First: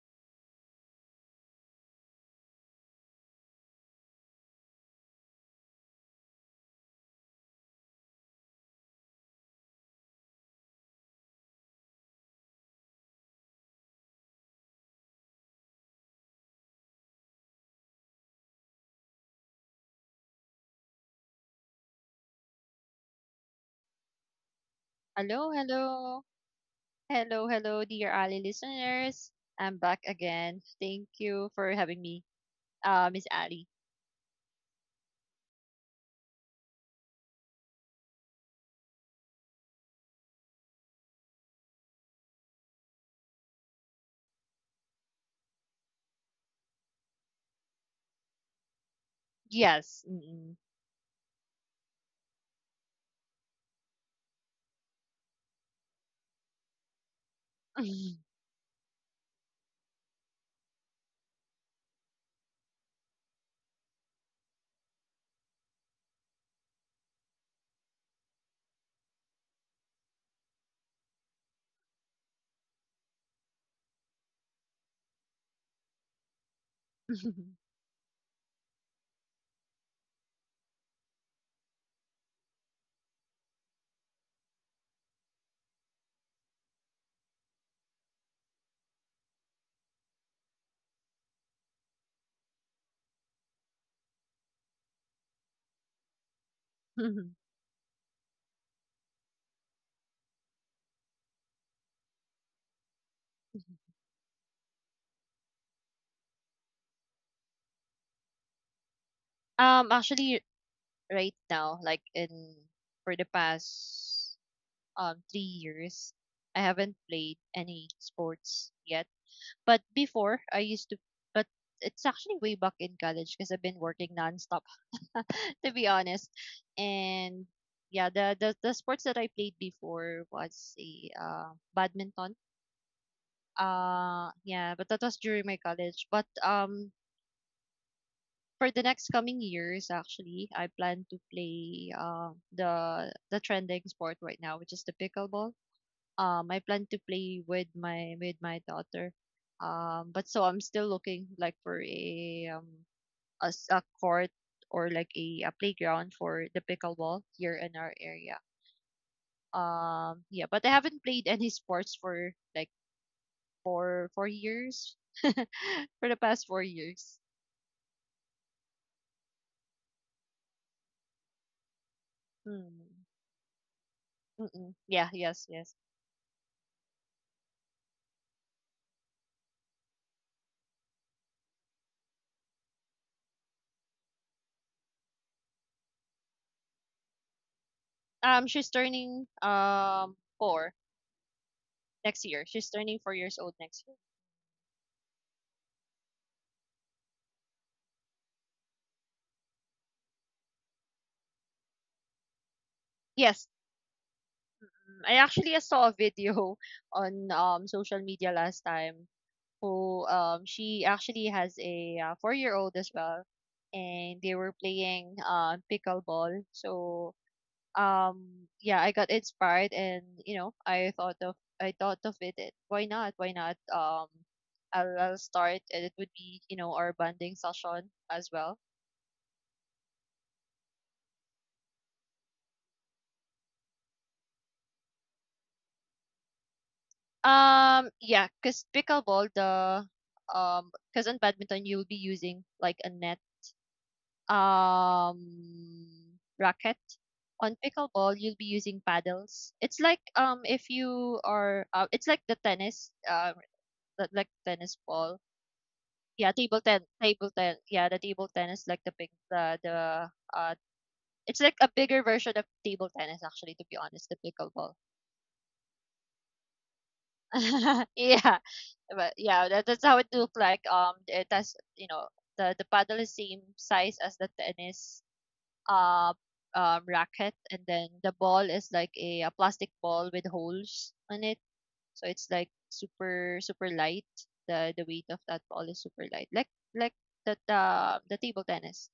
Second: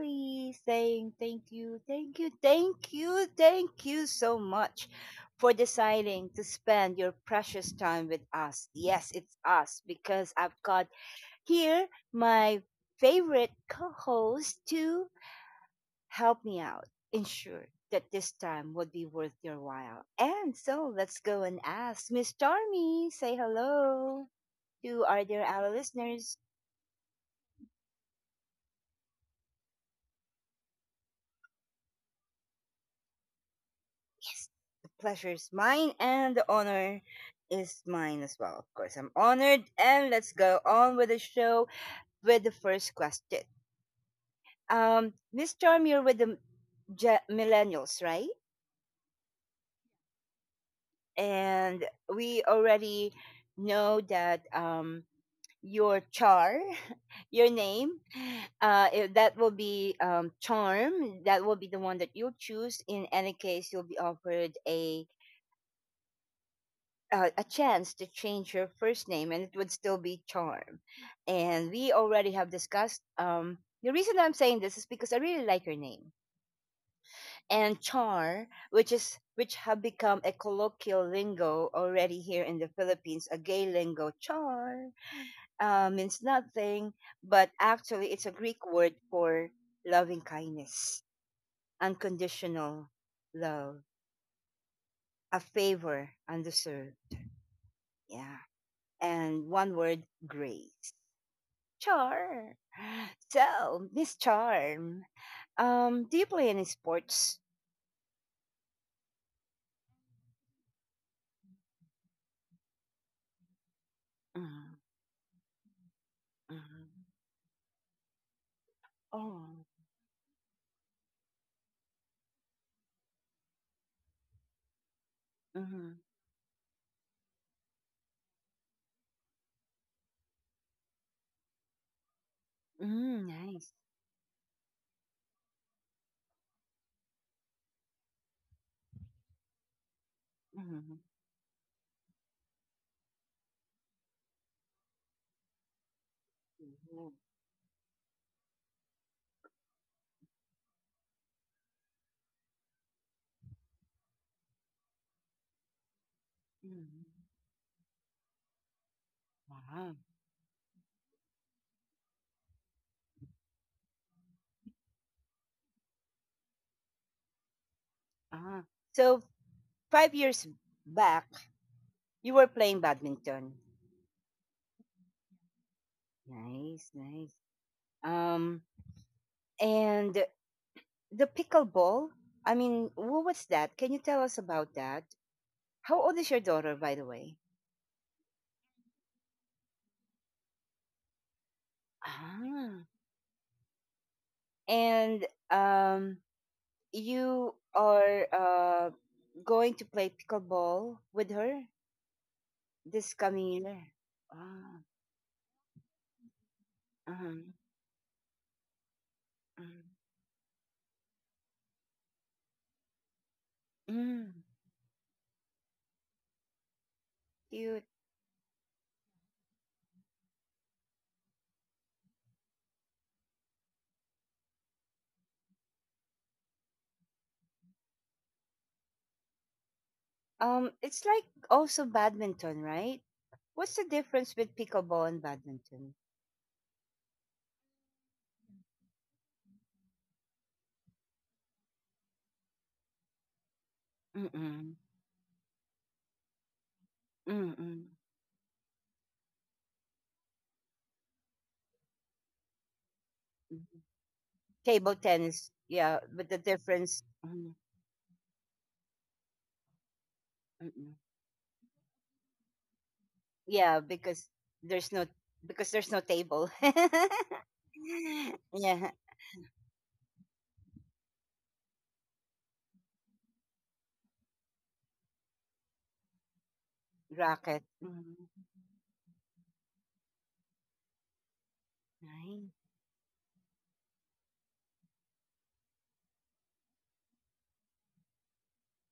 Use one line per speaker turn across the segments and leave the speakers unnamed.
Ali saying thank you, thank you, thank you, thank you so much for deciding to spend your precious time with us. Yes, it's us because I've got here my favorite co host to help me out, ensure that this time would be worth your while. And so let's go and ask Miss Tarmy, say hello to our dear
Hello,
Ali
hello.
listeners.
Hello, hello, dear Ali listeners. I'm back again. Thank you for having me, Miss Ali.
Yes. Pleasure is mine and the honor is mine as well. Of course, I'm honored and let's go on with the show with the first question. Miss Charm, you're with the millennials, right?
Yes.
And we already know that your your name, if that will be charm. That will be the one that you'll choose. In any case, you'll be offered a chance to change your first name and it would still be charm, and we already have discussed the reason I'm saying this is because I really like your name,
Mm.
and char, which have become a colloquial lingo already here in the Philippines, a gay lingo. Char means nothing, but actually it's a Greek word for loving kindness, unconditional love, a favor undeserved, yeah, and one word, grace. Char. So, Miss Charm, do you play any sports?
Actually, right now, like in for the past
Mm,
3 years, I haven't
mm,
played any sports yet.
oh,
But before, I used to. But it's actually way back in college because I've been working nonstop to be
mm,
honest. And yeah, the sports that I played before was a badminton.
nice.
Yeah, but that was during my college. But for the next coming years actually, I plan
Mm,
to play the trending sport right now, which is the pickleball. I plan to
mm,
play with my daughter. But so I'm still looking like for a as a court or like a playground for the
mm.
pickleball here in our area.
Wow.
Yeah, but I haven't played any sports for like four years, for the past 4 years.
Ah. So, 5 years back, you were playing
Mm.
badminton.
Mm-mm. Yeah, yes, yes.
Nice, nice. Um, and the pickleball, I mean, what was that? Can you tell us about that? How old is your daughter, by the way?
She's turning four next year. She's
Ah.
turning 4 years old next year.
And you are going to play pickleball with her this
Yes,
coming year. Ah,
I actually saw a video on
uh-huh.
social media last time
mm
who she actually has a 4 year old as well and they
Mm,
were playing pickleball. So
cute.
yeah, I got inspired and you know I thought of why not? Why not? I'll start and it would be you know our bonding session as well.
It's like also badminton, right? What's the difference with pickleball and badminton?
Yeah, because pickleball, the because in badminton you'll be using like a net
Mm-mm.
um racket. On
Mm-mm.
pickleball, you'll be using paddles. It's like if you are it's like the
mm-mm.
like tennis
Table
ball.
tennis, yeah, but
Yeah,
the difference,
table
mm,
ten yeah, the table tennis, like the big the uh
Mm-mm.
it's like a bigger version of table tennis actually, to be
Yeah,
honest, the pickleball.
there's no because there's no table.
Yeah.
Yeah,
But yeah, that's how it looked like. It has you know the paddle is same size as the tennis uh, racket, and
racket.
then the
Mm-hmm.
ball is like a plastic ball with holes on it. So it's like super super light. The weight of that ball is super light, like like the table tennis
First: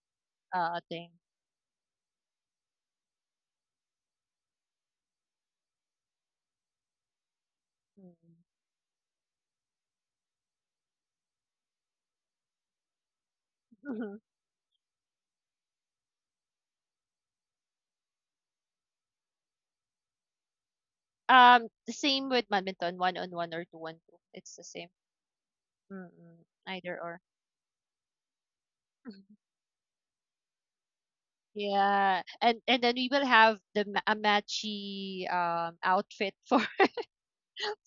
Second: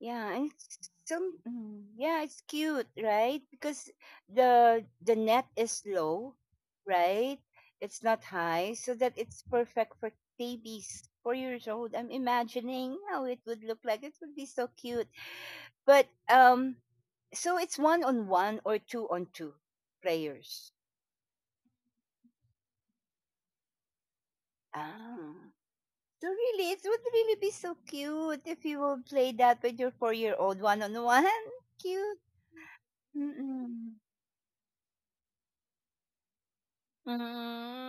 Yeah, and
thing.
some yeah, it's cute, right? Because the net is low, right? It's not
Mm.
high, so that it's perfect for babies 4 years old. I'm imagining how it would look like. It
Mhm.
would be so cute. But so it's one on one or two on two players.
The same with badminton, one on one or two on two. It's the same,
Ah, so
Mm-mm,
really, it
either
would
or.
really be so cute if you will
Mhm.
play that with your 4 year old, one on one. Cute.
Yeah, and then we will have the
Mm-mm.
a matchy outfit for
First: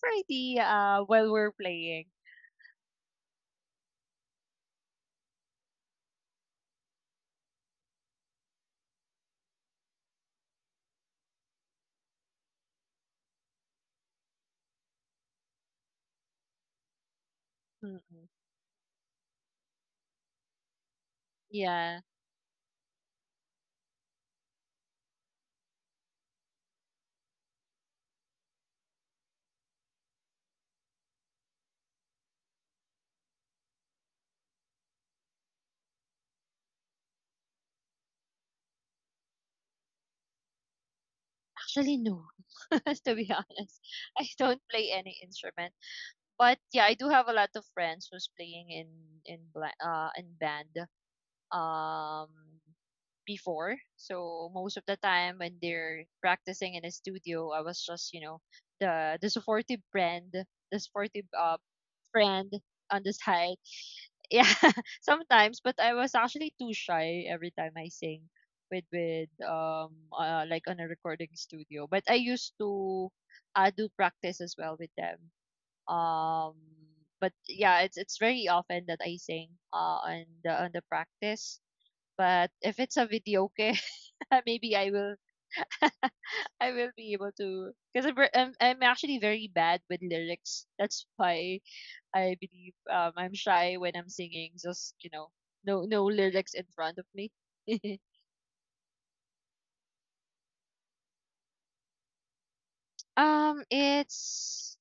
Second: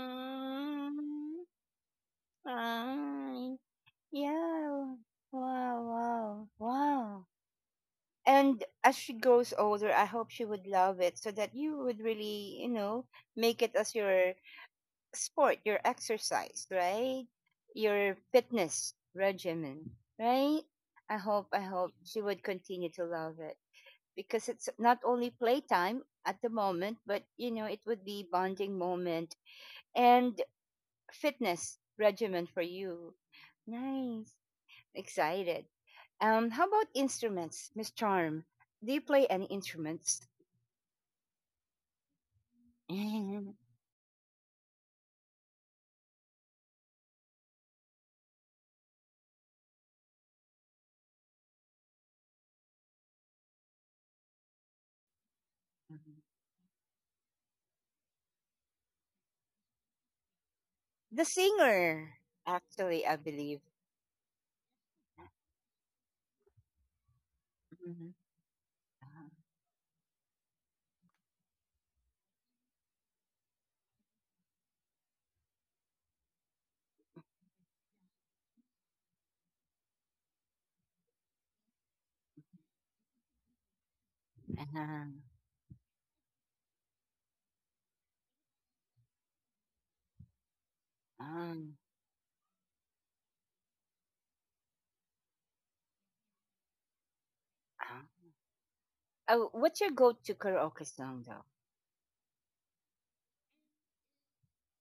for the while we're playing.
I, yeah. Wow, wow, wow. And as she grows older, I hope she would love it so that you would really, you know, make it as your sport, your exercise, right? Your fitness regimen, right? I hope
Yeah.
she would continue to love it because it's not only playtime at the moment, but, you know, it would be bonding moment. And fitness regimen for you. Nice. Excited. How about instruments, Miss Charm? Do you play any instruments?
Actually, no. To be
The
honest, I don't play any instrument. But yeah, I do have a lot of friends who's playing in in band um before. So most of the time when they're practicing in a studio, I was just you know the supportive friend, the supportive
singer,
friend on
actually,
the
I
side.
believe.
Yeah, sometimes, but I was actually too shy every time I sing with like on a recording studio. But I used to do practice as well with them. Um, but yeah, it's very often that I sing on the practice. But if it's a video, okay,
Mhm.
maybe I
Uh-huh.
will be able to because I'm actually very bad with lyrics. That's why
Um,
I believe I'm shy when I'm singing. Just you know, no lyrics in front of me.
uh, oh, what's your go-to karaoke song, though?
It's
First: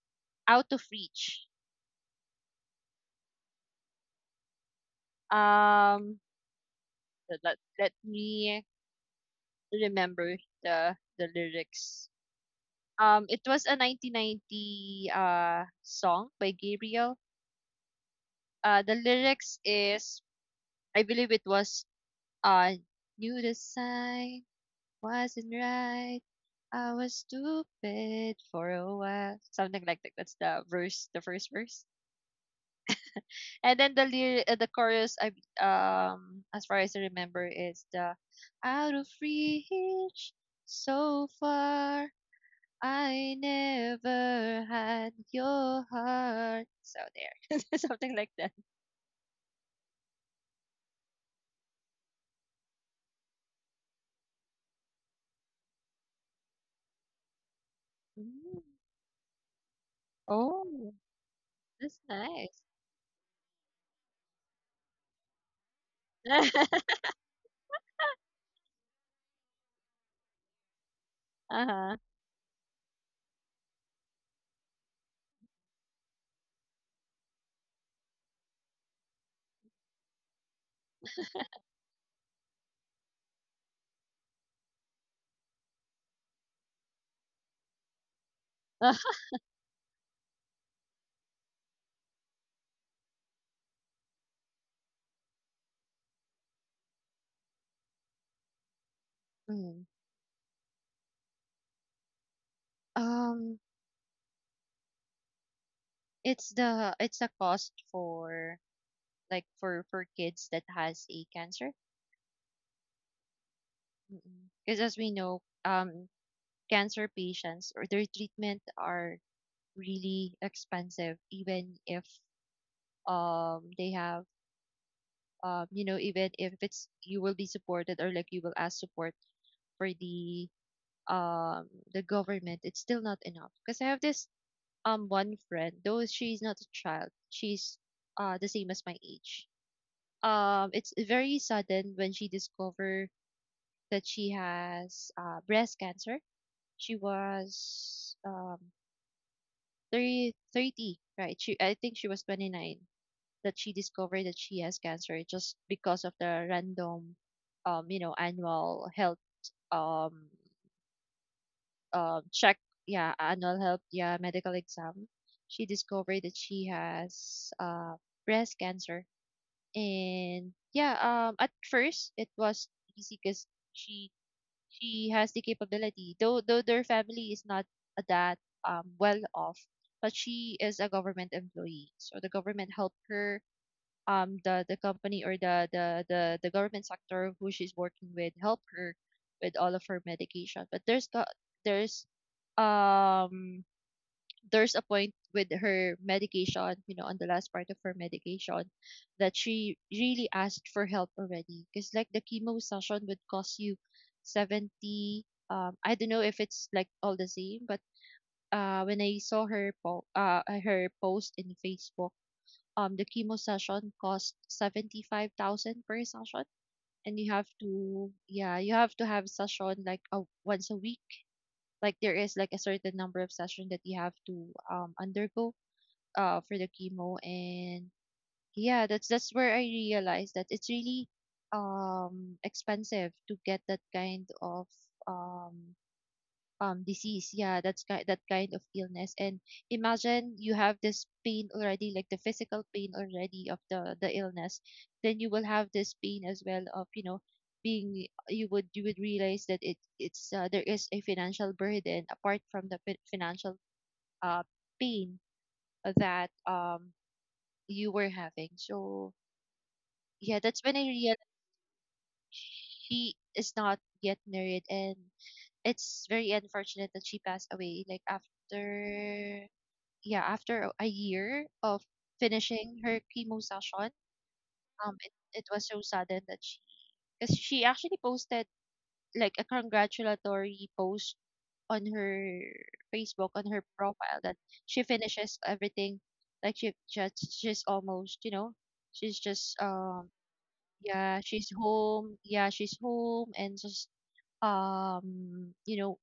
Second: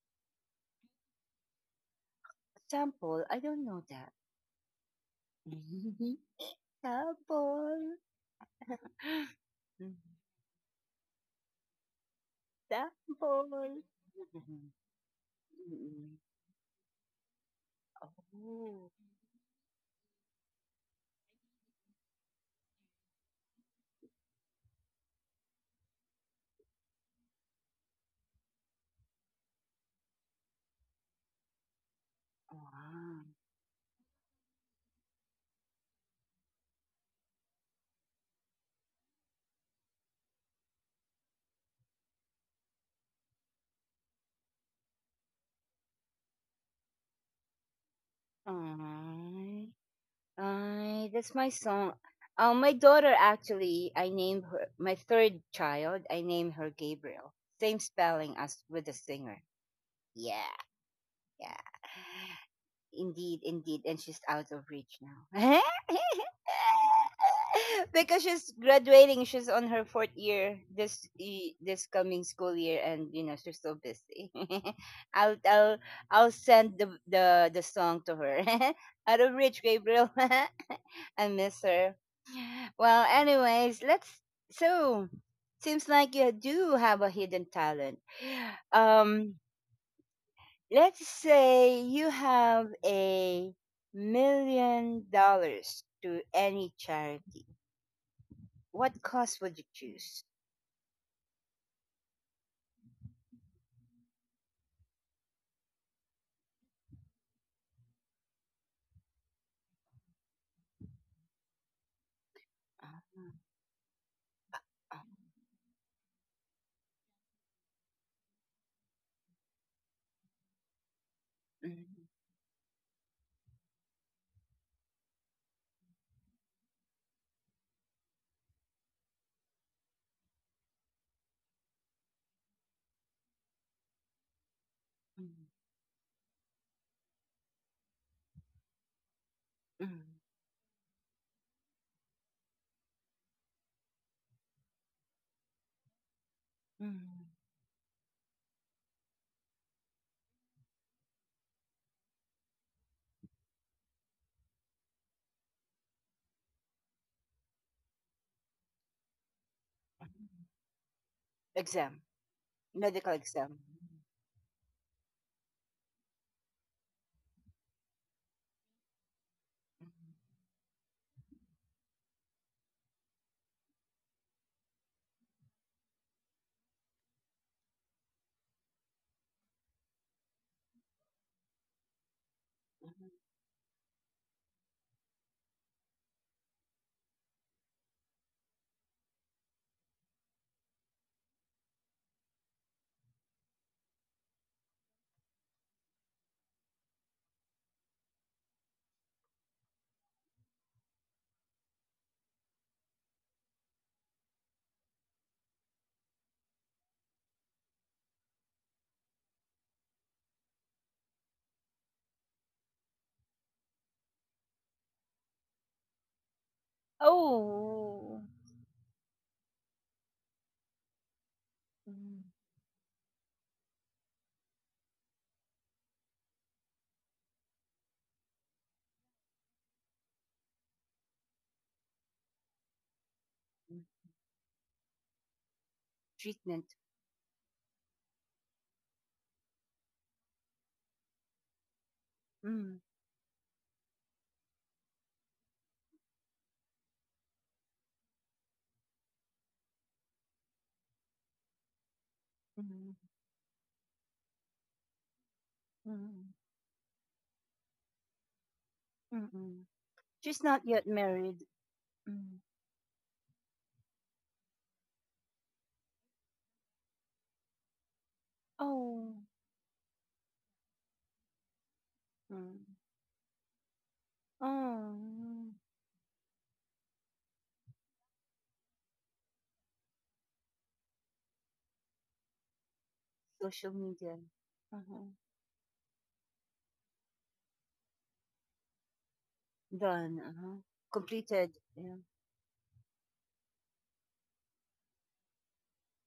Out of Reach.
Sample? I don't know that.
Um, let
Sample.
me remember the lyrics. It was a
Sample.
1990 song by Gabriel.
Oh,
The lyrics is I believe it was uh knew the sign wasn't right. I was stupid for a while. Something like that. That's the verse, the first verse.
wow.
And then the the chorus, I as far as I remember, is the out of reach, so far. I never had your heart. So there, something like that.
Aw. Ay, that's my song. My daughter actually, I named her my third child. I named her Gabriel. Same spelling
Mm.
as with the singer. Yeah,
Oh,
yeah.
that's nice.
Indeed, indeed. And she's out of reach now. Because she's graduating. She's on her fourth year
Uh
this
huh.
coming school year, and you know she's so busy. I'll I'll I'll send the song to her. Out of reach, Gabriel. I miss her. Well, anyways, let's. So seems like you do have a hidden talent. Um, Let's say you have $1 million to any charity. What cause would you
Mhm.
choose?
Um, it's the it's a cost for for kids that has a cancer. Because as we know, cancer patients or their treatment are really expensive, even if they have you know, even if it's you will be supported or like you will ask support for um the government, it's still not enough. Because I have this one friend, though she's not a child, she's the same as my age. It's very sudden when she discovered that she has breast cancer. She was um 30, thirty, right? She i think she was 29 that she discovered that she has cancer, just because of the random you know annual health um
Exam,
check. Yeah
medical
Annual
exam.
health, yeah, medical exam. She discovered that she has breast cancer. And yeah, at first it was easy because she has the capability, though their family is not that well off, but she is a government employee. So the government helped her. The company or the the government sector who she's working with help her with all of her medication. But there's got there's um there's a point with her medication, you know, on the last part of her medication, that she really asked for help already. Because like the chemo session would cost you 70. I don't know if it's like all the same, but when I saw her her post in Facebook, the chemo session cost 75,000 per session, and you have to,
Oh,
yeah, you have to have session like once a week. Like there is like a certain number of session that you have to undergo for the chemo. And yeah, that's where I realized that it's really expensive to get that kind of um
treatment.
disease yeah that's ki- that kind of illness. And imagine you have this pain already, like the physical pain already of the illness, then you will have this pain as well of you know being you would realize that it it's there is a financial burden apart from the financial uh pain that you were having. So
She's
yeah, that's
not
when I
yet
realized
married.
she is not yet married, and it's very unfortunate that she passed away. Like
Oh,
after yeah, after a year of finishing her chemo session, um, it, it
oh,
was so sudden that she, because she actually posted like a congratulatory post on her Facebook, on her
social media.
profile, that she
Uh-huh.
finishes everything, like she's almost you know she's just um.
Done, uh-huh.
Yeah, she's
Completed. Yeah.
home. Yeah, she's home and just you know,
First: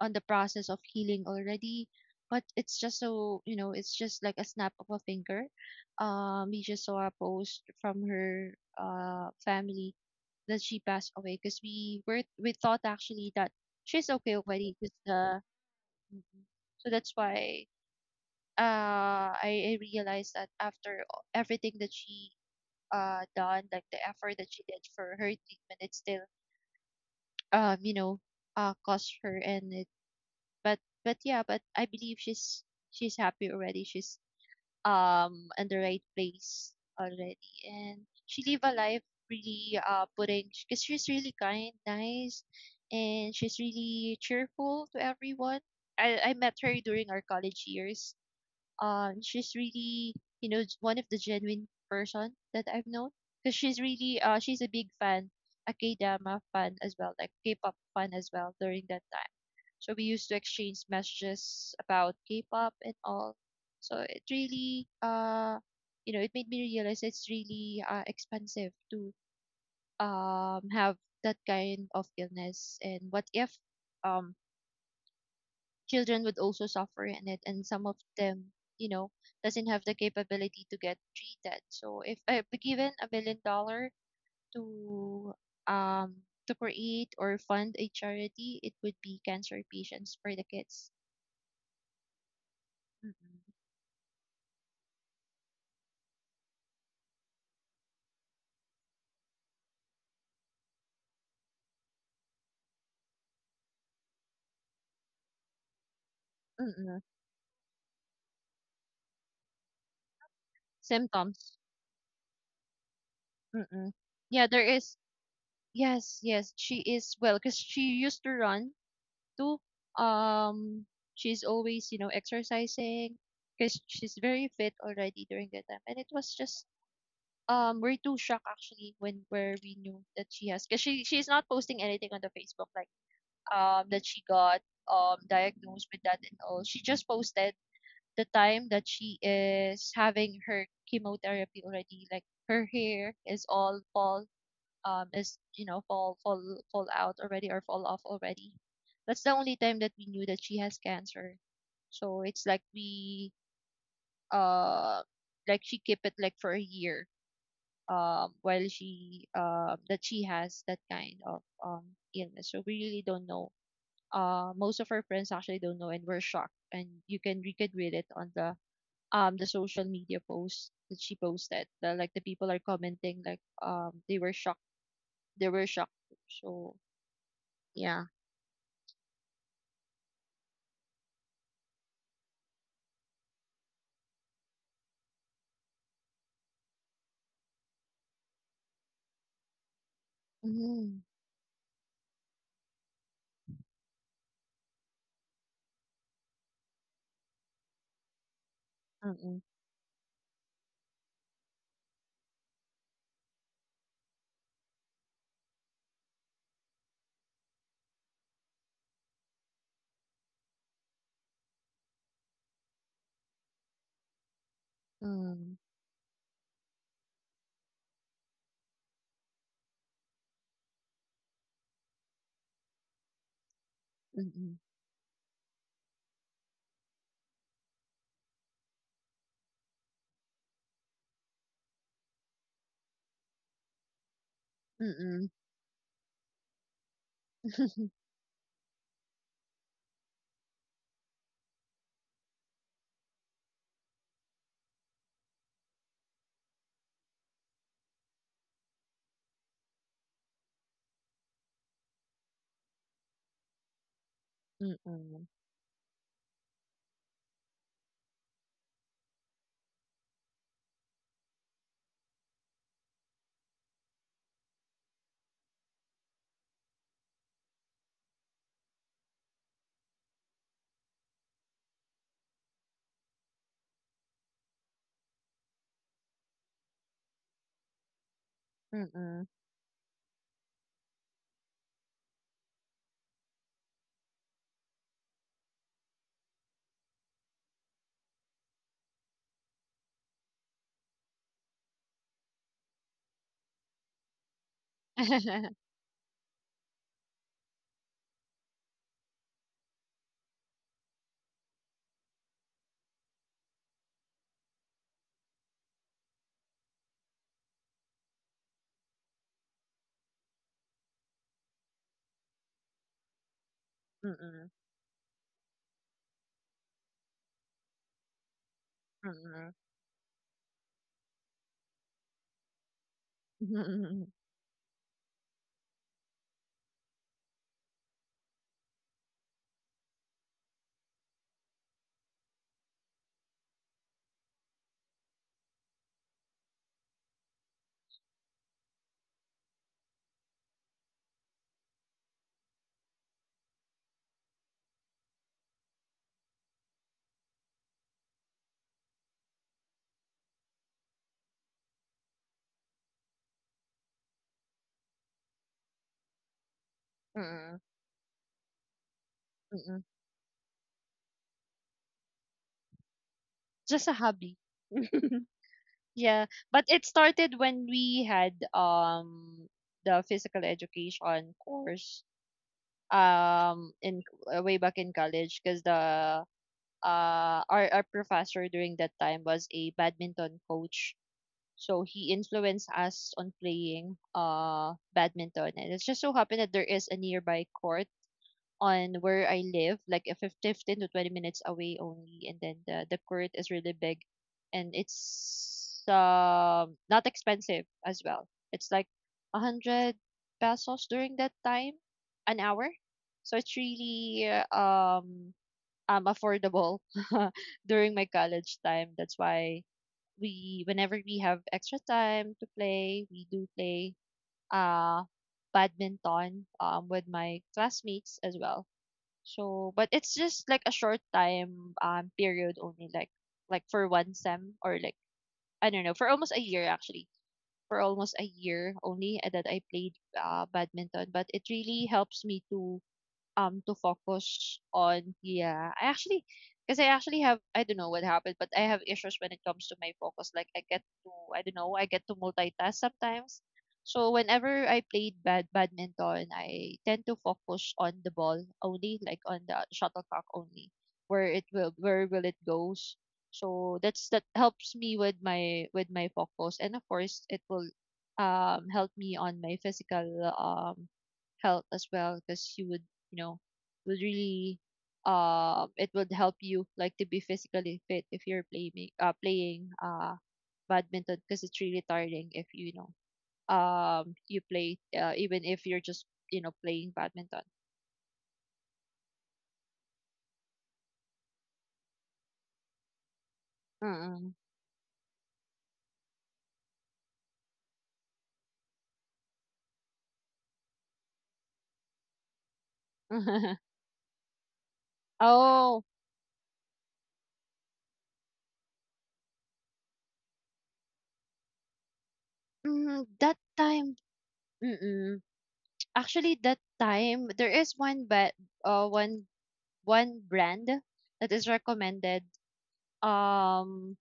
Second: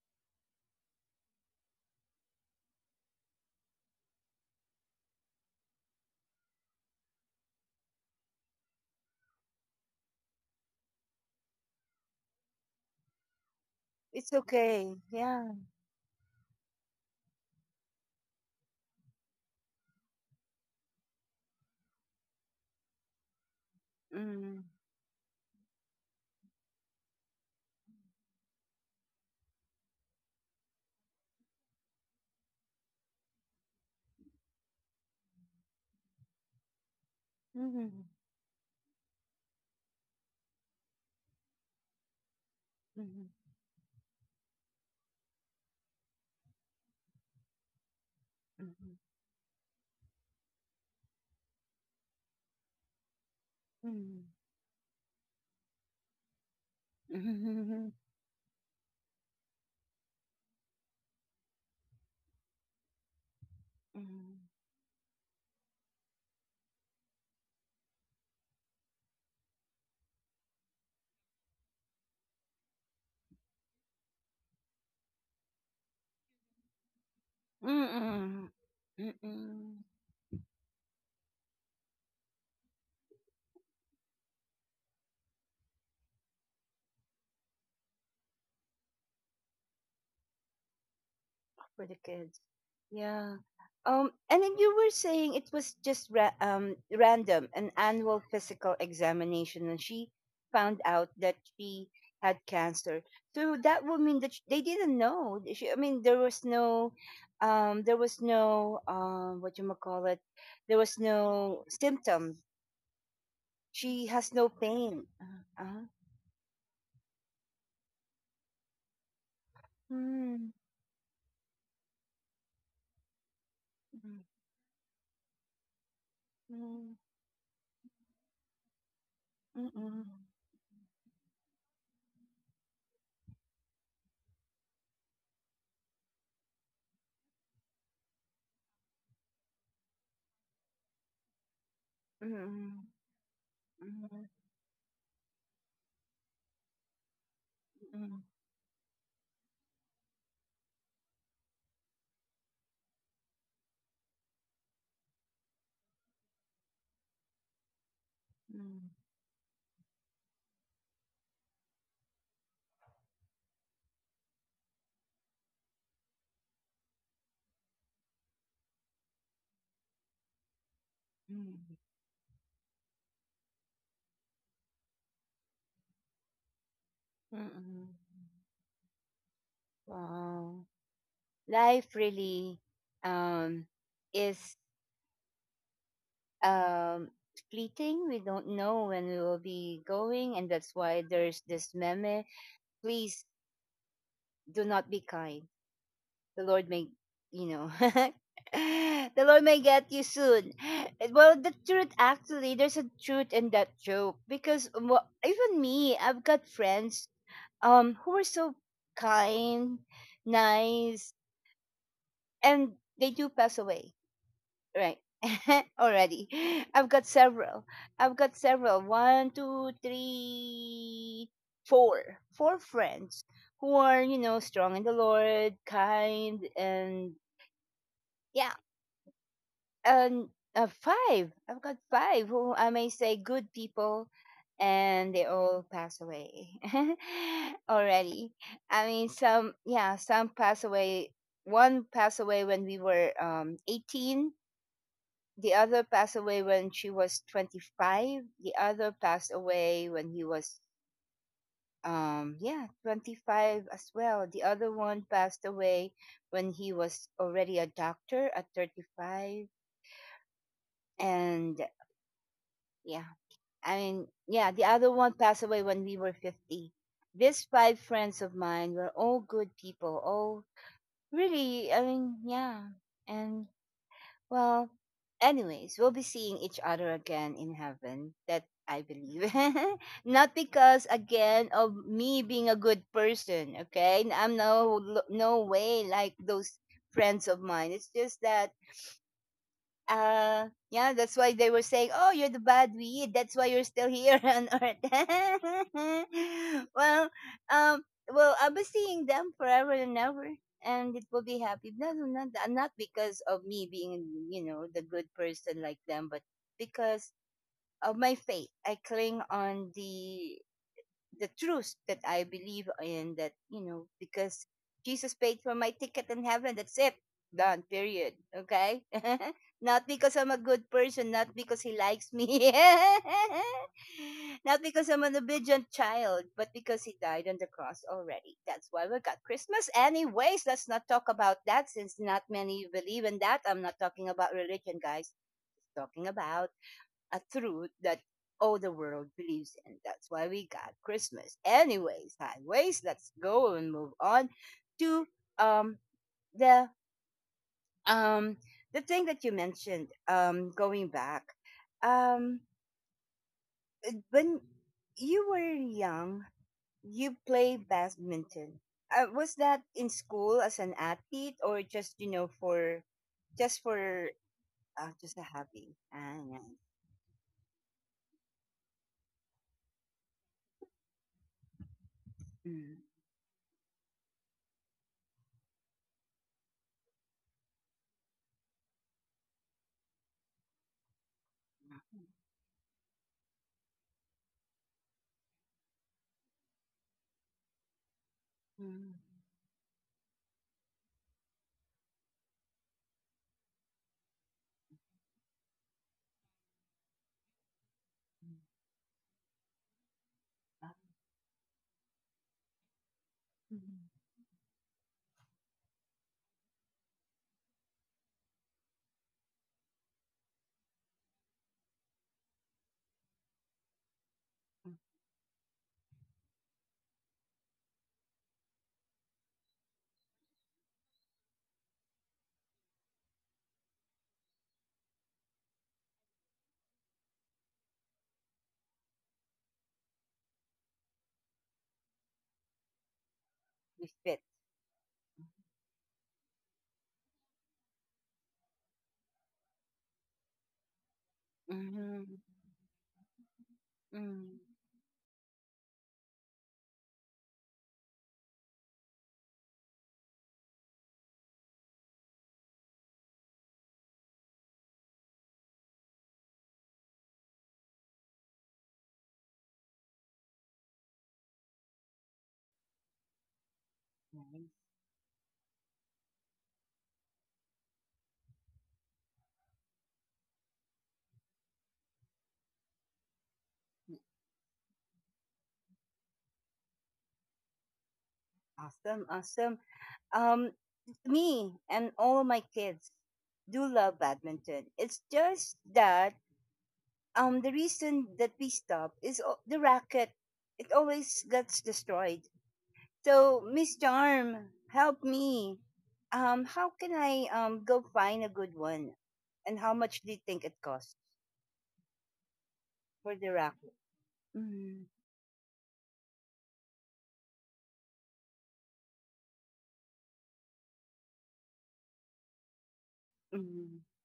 on the process of healing already. But it's just so, you know, it's just like a snap of a finger. We just saw a post from her family that she passed away, because we thought actually that she's
It's
okay already because
okay.
the
Yeah.
Mhm. So that's why I realized that after everything that she done, like the effort that
Mm.
she did for her treatment, it's still you know, cost her and it. But but yeah, but I believe she's happy already. She's in the right place already, and
Mhm.
she live a life really putting, because she's really kind, nice,
Mhm.
and she's really cheerful to everyone. I met her during our college years,
Mhm.
she's really you know one of the genuine person that I've known, because she's really
Mhm.
she's a big fan, a K-drama fan as well, like K-pop
Mhm.
fan as well during that time. So we used to exchange messages about K-pop and all. So it
Mhm.
really you know it made me realize it's really expensive to have that kind of illness. And what if um children would also suffer in it, and some of them
Mhm.
you know
Mhm.
doesn't have
Mhm.
the capability to get treated? So if I'd be given 1 million dollar to um to create or fund a charity, it would be cancer patients for the kids.
For the kids. Yeah.
Mm-mm.
And then you were saying it was just random, an annual physical examination, and she found out that she had cancer. So that would mean that sh they didn't know. She, I mean,
Mm-mm.
there was no, what you call it, there was
Symptoms.
no symptom.
Mm-mm.
She has
Yeah,
no
there is.
pain. Uh, uh,
Yes, yes, she is well because she used to run too.
mm,
um she's always you know exercising because she's
mm,
very fit already during that time. And it was just
mm,
we're too shocked actually when where we knew that
mm,
she has, because she's not posting anything on the Facebook like that she got diagnosed with that and all. She just posted the time that she is having her chemotherapy already. Like
mm,
her
mm,
hair is all fall
mm,
is you know fall out already, or fall off
mm, mm,
already. That's the only time that we knew that she has cancer. So it's like we uh like she kept it like for a year, while
mm,
she that she has that kind of illness, so we really don't know. Most of her friends actually don't know and were shocked, and you could read it on the social media post that she posted,
mm.
like the people are commenting, like they were shocked, they were shocked so
Mm-mm.
yeah.
Wow. Life really um, is um, fleeting. We don't know when we will be going, and that's
Mm-hmm.
why there's this meme. Please do not be kind. The Lord may, you know, the Lord
Mm-mm.
may get you soon. Eh, well, the truth actually, there's a truth in that joke because well, even me, I've got friends who are so kind, nice, and they do pass away right
Mm.
already. I've got several i've got several 1 2 3 4 4 friends who are, you know,
Mm-mm.
strong in the Lord, kind, and yeah. And five, I've got five who I may say good people, and they
Mm-mm.
all pass away already. I mean, some, yeah, some pass away. One passed away when we were 18. The other passed away when she was 25. The other passed away when he was yeah 25 as well. The other one
Mm-mm.
passed away when he was already a doctor at 35. And yeah, I mean, yeah, the other one passed away when we were 50. These five friends of mine were all good people, all, really, I mean, yeah. And well, anyways, we'll be seeing each other again in heaven. That I believe.
Mm-mm.
Not because again of me being a good person, okay? I'm no, no way like those friends of mine. It's just that yeah, that's why they were saying, "Oh, you're the bad weed. That's why you're still here on Earth." Well, um, well, I'll be seeing them forever and ever, and it will be happy. No, no, not not because of me being, you know, the good person like them, but because of my faith. I cling on the truth that I believe in that, you know, because
Mm-mm.
Jesus paid for my ticket in heaven. That's it. Done. Period. Okay?
Mm-mm.
Not because I'm a good person, not because he likes me,
Mm-mm.
not because I'm an obedient child, but because he died on the cross already. That's why we got Christmas. Anyways, let's not talk about that since not many believe in that. I'm not talking about religion, guys. Just talking about a truth that all the world believes in. That's why we got Christmas. Anyways, highways, let's go and move on to um the um the thing that you mentioned, going back, um when you were young, you played badminton. Was that
Mm-mm.
in school as an athlete, or just you know,
Just a
for
hobby.
just a hobby? Ah,
Yeah,
yeah.
but it started when we had the physical education course
Mm,
in way back in college, because the our professor during that time was a badminton coach. So he influenced us on playing badminton, and it just so happened that there is a nearby court
mm, mm,
on where I live, like 15 to 20 minutes away only. And then the court is really big, and it's, not expensive as well.
mm.
It's like 100 pesos during that time, an hour. So it's
Mhm.
really affordable during my college time. That's why we, whenever we have extra time to play, we do play, uh, badminton, with my classmates as well. So, but it's just like a short time period only, like for one sem, or like, I don't know, for almost a year actually. For almost a year only, that I played, badminton, but it really helps me to, um, to
With pets.
focus on. Yeah, I actually because I actually have, I don't know what happened, but I have issues when it comes to my focus, like I get to, I don't know, I get
hmm
to multitask sometimes. So
Mm.
whenever I played badminton, I tend to focus on the ball only, like on the shuttlecock only, where it will, where will it goes. So that's, that helps me with my focus. And of course it will, um, help me on my physical, um, health as well, because you would, you know, would
Nice.
really, um, it would help you like to be physically fit if you're playing badminton, because it's really tiring if you, you know, um, you play, even if you're just, you know, playing badminton.
Awesome, awesome. Um, me and all my kids do love
Mm-mm.
badminton. It's just that the reason that we stop is the racket. It always gets destroyed. So Miss Charm, help me.
Oh,
How can I go find a good one? And how much do you think it costs
mm,
for the
that
racket?
time.
Mm-hmm.
Mm-mm. Actually, that time there is one, but uh one one brand that is recommended, um,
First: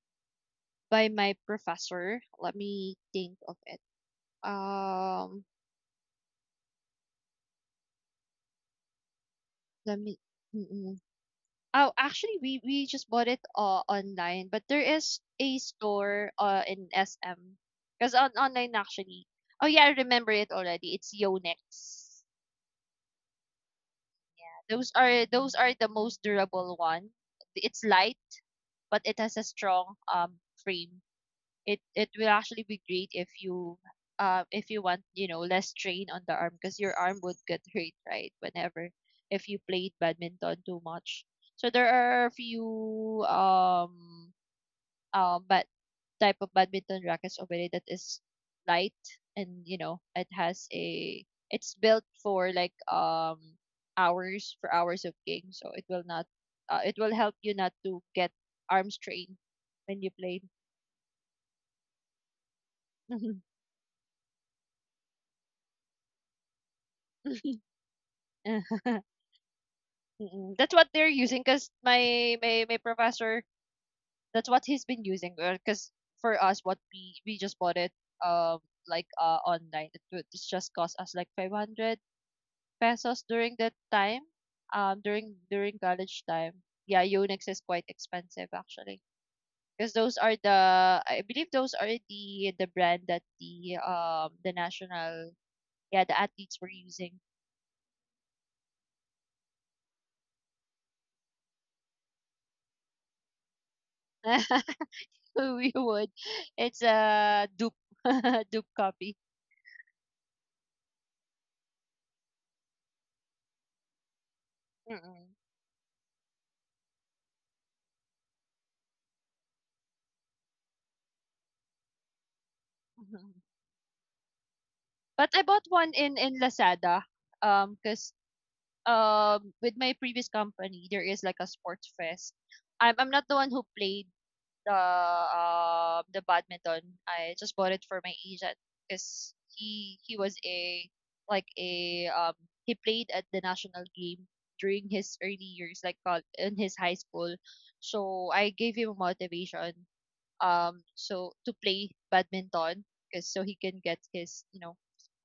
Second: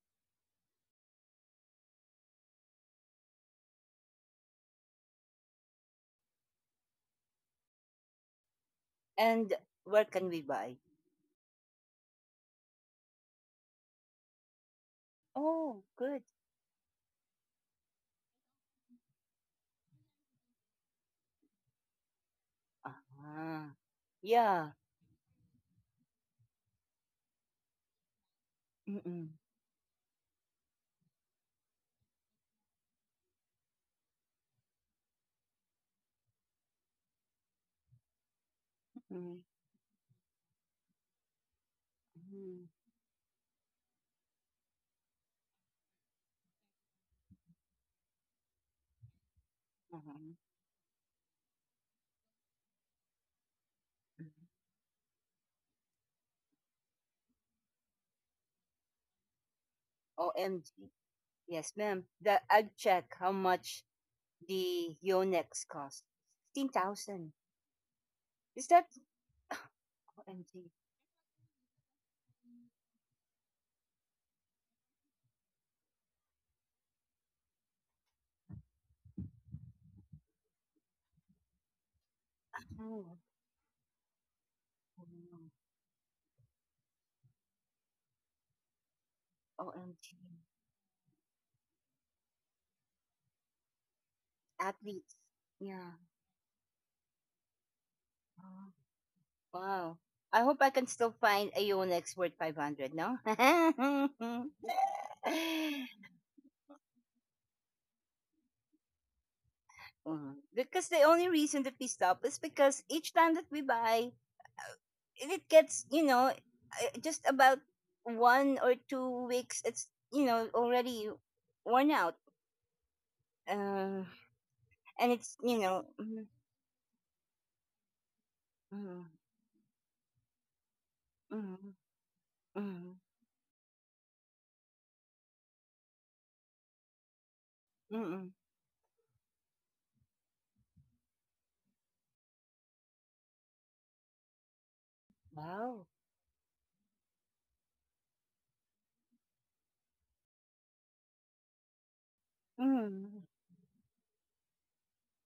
by my professor. Let me think of it. Um,
And
let
where
me,
can we buy?
mm. Oh, actually, we just bought it, online, but there is a
Oh, good.
store, in SM. Because on online actually, oh yeah, I remember it already. It's Yonex.
Ah, yeah.
Those are, those are the most durable one. It's light, but it
Mm-mm,
has a strong, frame. It will actually be great if you, uh, if you want, you know, less strain on the arm, because your arm would get hurt, right, whenever,
mm-mm,
if you played badminton too much. So there are a
mm-mm,
few, but type of badminton rackets already that is light, and you know, it
uh-huh.
has a, it's built for like, um, hours, for hours of game, so it will not, it will help you not to get arm strain when you play.
OMG. Yes, ma'am. That I'd check how much the Yonex cost. 15,000. Is that
Mm, that's
OMG?
what they're using, because my professor, that's what he's been using, because for us, what we just bought it, um, like, uh, online, it would, it's just cost us like 500
Oh,
pesos during that time, um,
oh,
during college time. Yeah, Yonex is quite expensive actually, because those
OMG.
are the, I believe those are the brand that the, um, the
Athletes.
national,
Yeah.
yeah, the athletes were using.
Oh, wow. I hope I can still find a Yonex worth 500, no?
We would, it's a dupe dupe copy.
Because the only reason that we stop is because each time that we buy,
Mm.
it gets, you know, just about 1 or 2 weeks, it's, you know, already worn out,
Mhm.
uh, and
But
it's,
I
you
bought
know,
one in Lazada, um, cuz,
mm,
um, with my previous company there is like a
mm,
sports fest. I'm
mm,
not the one who played the badminton. I just bought it for
mm,
my
mm.
agent, cuz he was a, like a, um, he played at the national game during his early years,
wow,
like in his high school. So I gave him motivation, um, so to play badminton,
mm,
because so he can get his, you know,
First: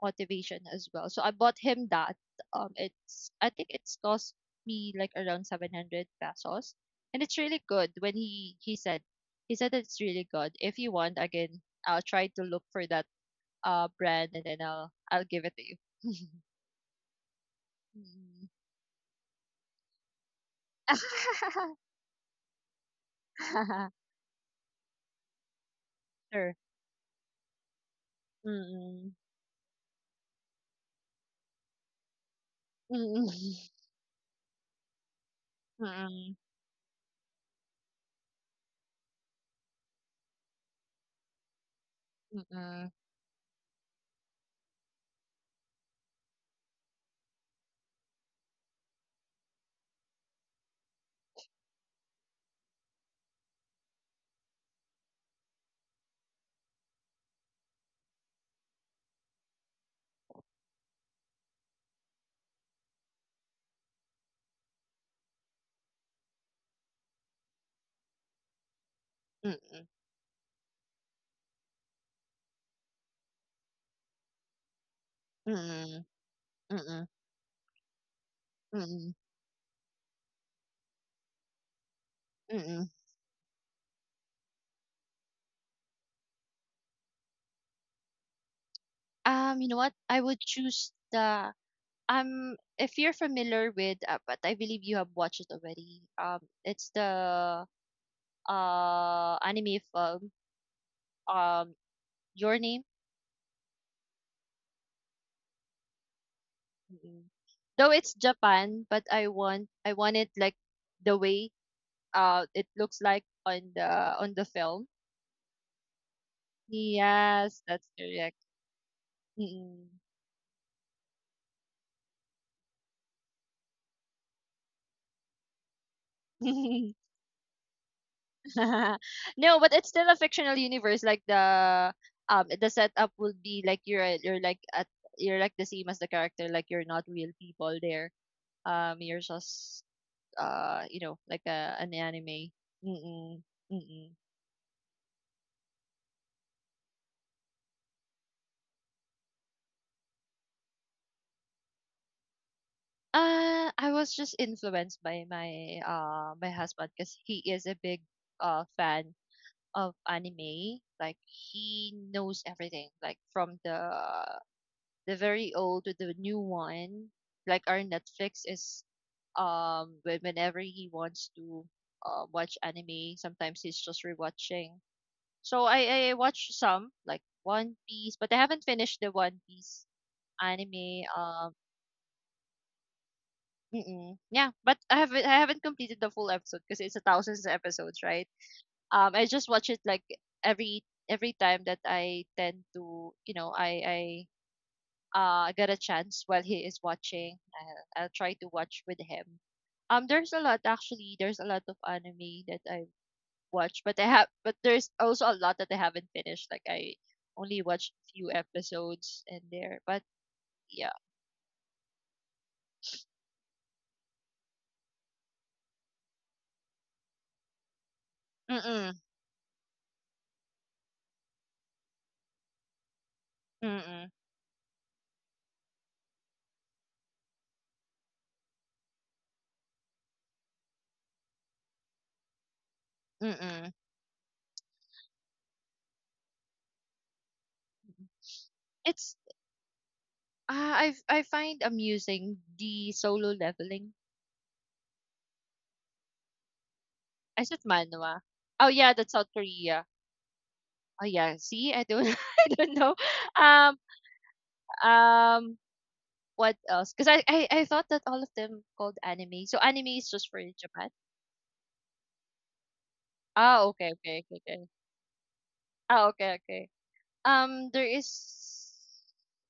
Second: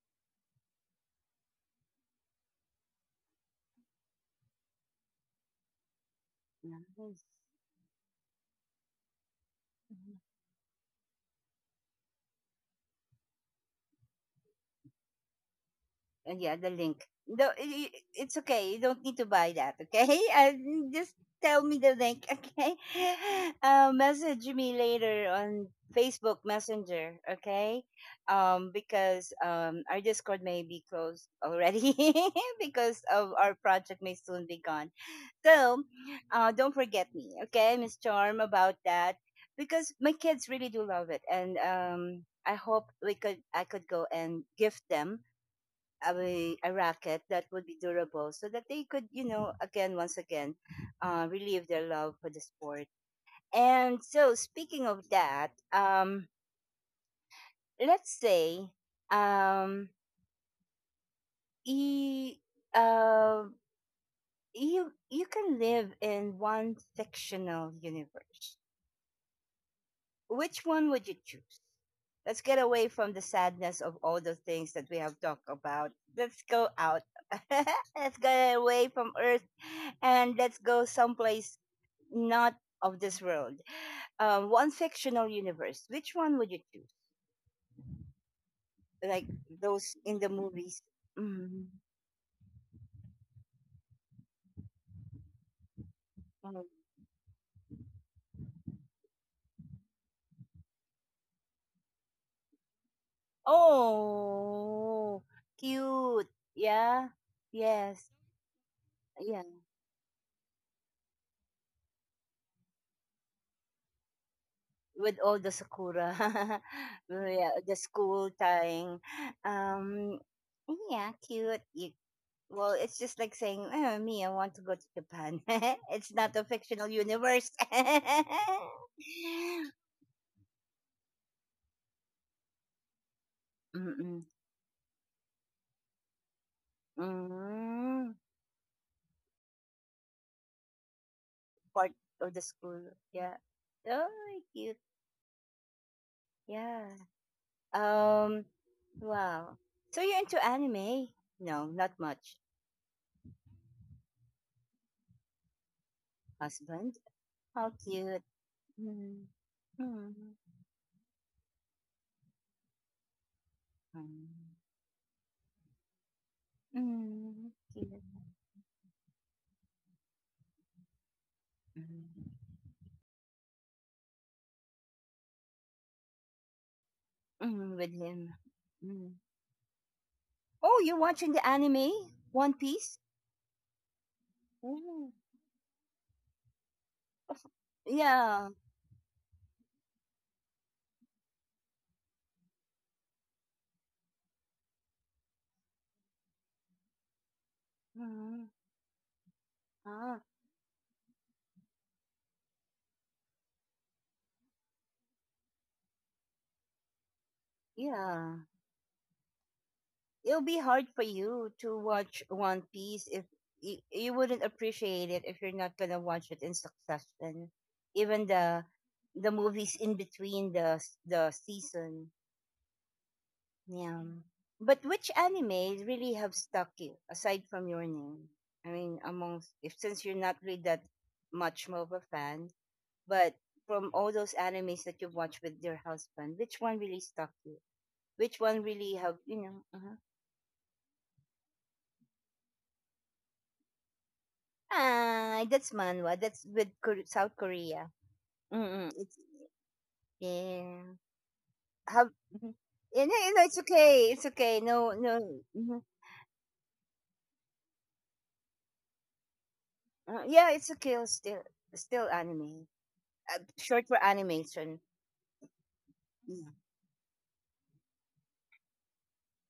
motivation as well. So I bought him that, um, it's, I think it's cost me like around 700 pesos, and
nice.
it's really good when he said, he said it's
Mm-hmm.
really good. If you want again, I'll try to look for that, brand, and then I'll give it to you.
Yeah, the link. No, it's
Mm.
okay. You don't need to buy that, okay? And just tell me the link, okay? Message me later on Facebook
Sure.
Messenger, okay?
Mm-mm.
Because our Discord may be closed already because
Mm-mm.
of our project may soon be gone. So,
Mm-mm.
don't forget me, okay, Miss Charm, about that because my kids really do love it, and I hope
Mm-mm.
we could, I could go and gift them a racket that would be durable so that they could, you know, again, once again, relieve their love for the sport. And so, speaking of that, let's say um, he, uh, you, you can live in one fictional universe, which one would you choose? Let's get away from the sadness of all the things that we have talked about.
Mm-mm.
Let's go out.
Mm-mm.
Let's get away from
Mm-mm.
Earth and let's go someplace not
Mm.
of this world. One fictional universe. Which one would you choose? Like
You know what?
those in
I
the
would
movies.
choose the,
Mm.
um, if you're familiar with, but I believe you have watched it already. Um,
Mm.
it's the, uh, anime film, um, Your Name.
Oh, cute. Yeah.
Mm-mm. Though
Yes.
it's Japan, but
Yeah.
I want it like the way, uh, it looks like on the, film.
With all the sakura, yeah,
Yes,
the
that's
school
correct.
tying.
Mm-mm.
Um, yeah, cute. Well, it's just like saying, oh, me, I want to go to Japan. It's not a fictional universe.
No, but it's still a fictional universe. Like the, um, the setup will be like
Mm-mm.
you're like at, you're like the same as the character. Like you're not real people there.
Mm.
You're just, uh, you know, like a,
Part
an
of the
anime.
school. Yeah.
Mm-mm, mm-mm.
Oh, cute. Yeah. Um. Wow. So you're into anime? No, not much.
I was just influenced by my, uh, my husband,
Husband?
because he is
How
a big,
cute.
uh, fan
Mm.
of
Mm.
anime. Like he knows everything, like from the
Hmm.
the very old to the new one.
Mm,
Like our
cute. Mhm.
Netflix is, um, whenever he wants to,
Mm, yeah.
watch anime, sometimes he's just rewatching. So I watch some, like
Mm,
One
with
Piece,
him.
but I haven't finished the
Mm.
One Piece
Oh, you're
anime.
watching the anime? One Piece?
Mm-mm. Yeah, but
Mm,
I haven't completed the full episode, because it's a thousands of episodes, right?
yeah.
I just watch it like every every time that I tend to, you know, I get a chance while he is watching. I'll try
Mm,
to watch with him, um,
ah,
there's a lot, actually, there's a lot of anime that I watch, but I have but there's also a lot that I haven't finished, like I only watched few
yeah.
episodes in there, but
It'll be hard
yeah,
for you to watch One Piece if you wouldn't appreciate it if you're not gonna watch it in succession. Even the
mm-mm,
the movies in between the the season. Yeah.
mm-mm,
But which anime really have stuck you aside from your name? I mean, amongst if since you're not really that much more of a fan, but
mm-mm.
from all those animes that you've watched with your husband, which one really stuck you? Which one really
It's,
have you know? Uh-huh.
I find amusing the Solo Leveling.
Ah, that's manhwa. That's with South
Is it
Korea.
manhwa? Oh
Mm-mm.
yeah, that's
It's
South Korea.
yeah.
Oh yeah, see, I don't,
Have
I
mhm.
don't know.
Yeah, no, no, it's
um
okay. It's okay. No, no.
um
Mhm.
What else? Because I thought that all of them called anime. So anime is just for
Yeah, it's
Japan.
okay. Still, still anime.
Ah,
Short
okay,
for
okay, okay, okay.
animation.
Ah, okay,
Yeah.
okay. There is,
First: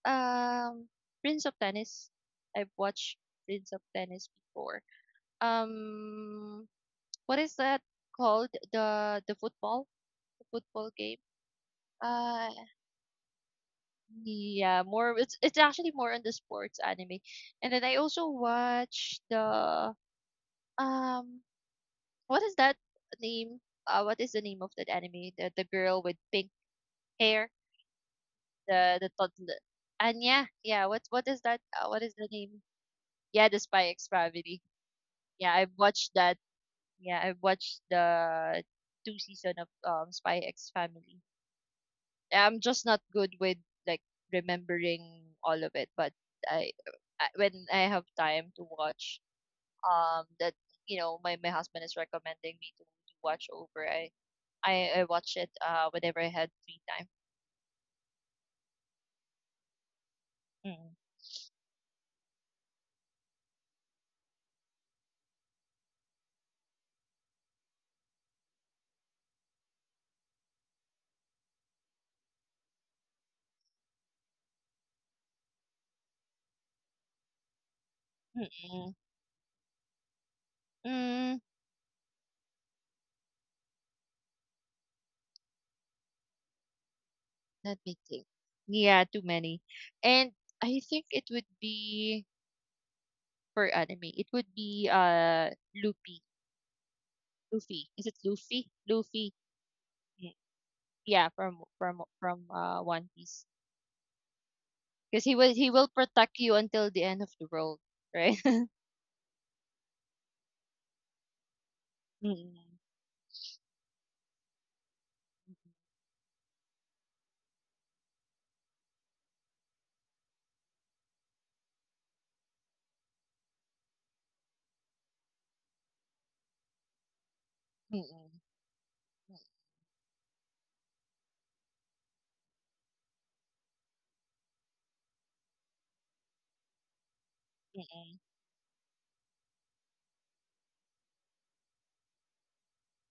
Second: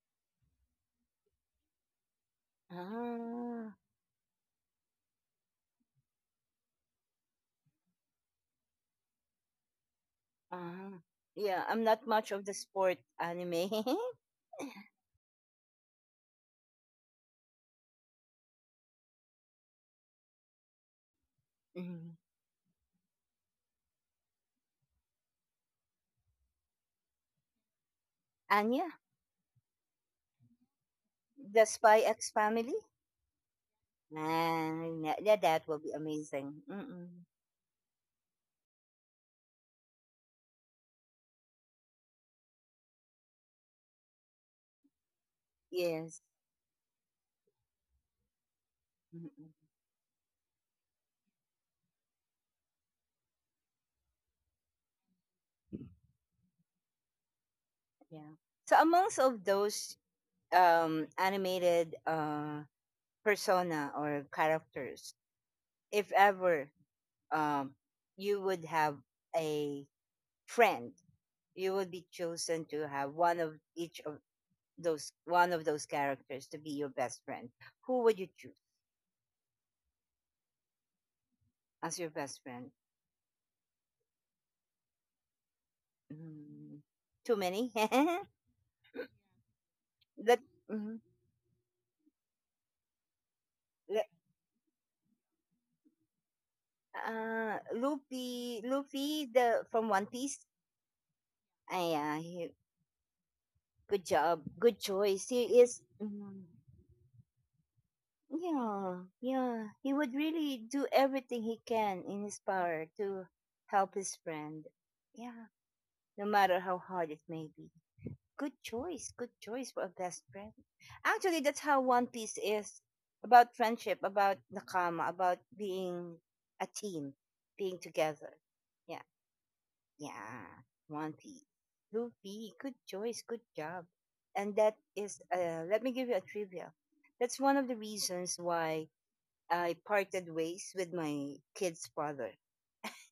um, Prince of Tennis. I've watched Prince
Ah,
of Tennis before. Um, what is that called? The football, the football
ah.
game.
Yeah, I'm not much of
Uh,
the sport anime.
yeah, more. It's actually more on the sports anime. And then I also watched the, um,
Mm-hmm.
what is that name? What is the name of that anime? The girl with pink hair,
Anya,
the toddler. Anya, yeah. What is that?
the Spy
What is the
X
name?
Family.
Yeah, the Spy X Family.
Man, yeah, yeah,
Yeah,
that
I've
will be
watched that.
amazing. Mm-mm.
Yeah, I've watched the two season of, um, Spy X Family. I'm just not good with, like, remembering all of it, but
Yes.
I, I, when I have time to watch,
Mm-mm.
um, that, you know, my husband is recommending me to watch over. I watch it, uh, whenever I had free time.
Yeah. So amongst of those
Mm,
animated persona or characters, if ever um, you would have a friend, you would be chosen to have one of those characters to be your best friend, who would you choose
mm-mm, mm, mm.
as your best friend? Mm, too many.
Let me think. Yeah, too many. And I
Mm,
think it would be, for
le-
anime, it would be, uh, Luffy. Luffy. Is it
Luffy,
Luffy?
Luffy,
Luffy.
the from One
Mm.
Piece.
Yeah, from
Ay, he
uh, One Piece.
good job, good
Because
choice. He
he
is.
will protect
Mm,
you until the end of the world, right?
yeah, yeah. He would really do everything he can in his
Mm-mm,
power to help his friend. Yeah, no matter how hard it may be. Good choice. Good choice for a best friend. Actually, that's how One Piece is about friendship, about nakama, about being a team, being
mm-mm,
together. Yeah. Yeah. One Piece. Luffy, good choice. Good job. And that is, let me give you a trivia. That's one of the
mm-mm,
reasons why I parted ways with my kid's father.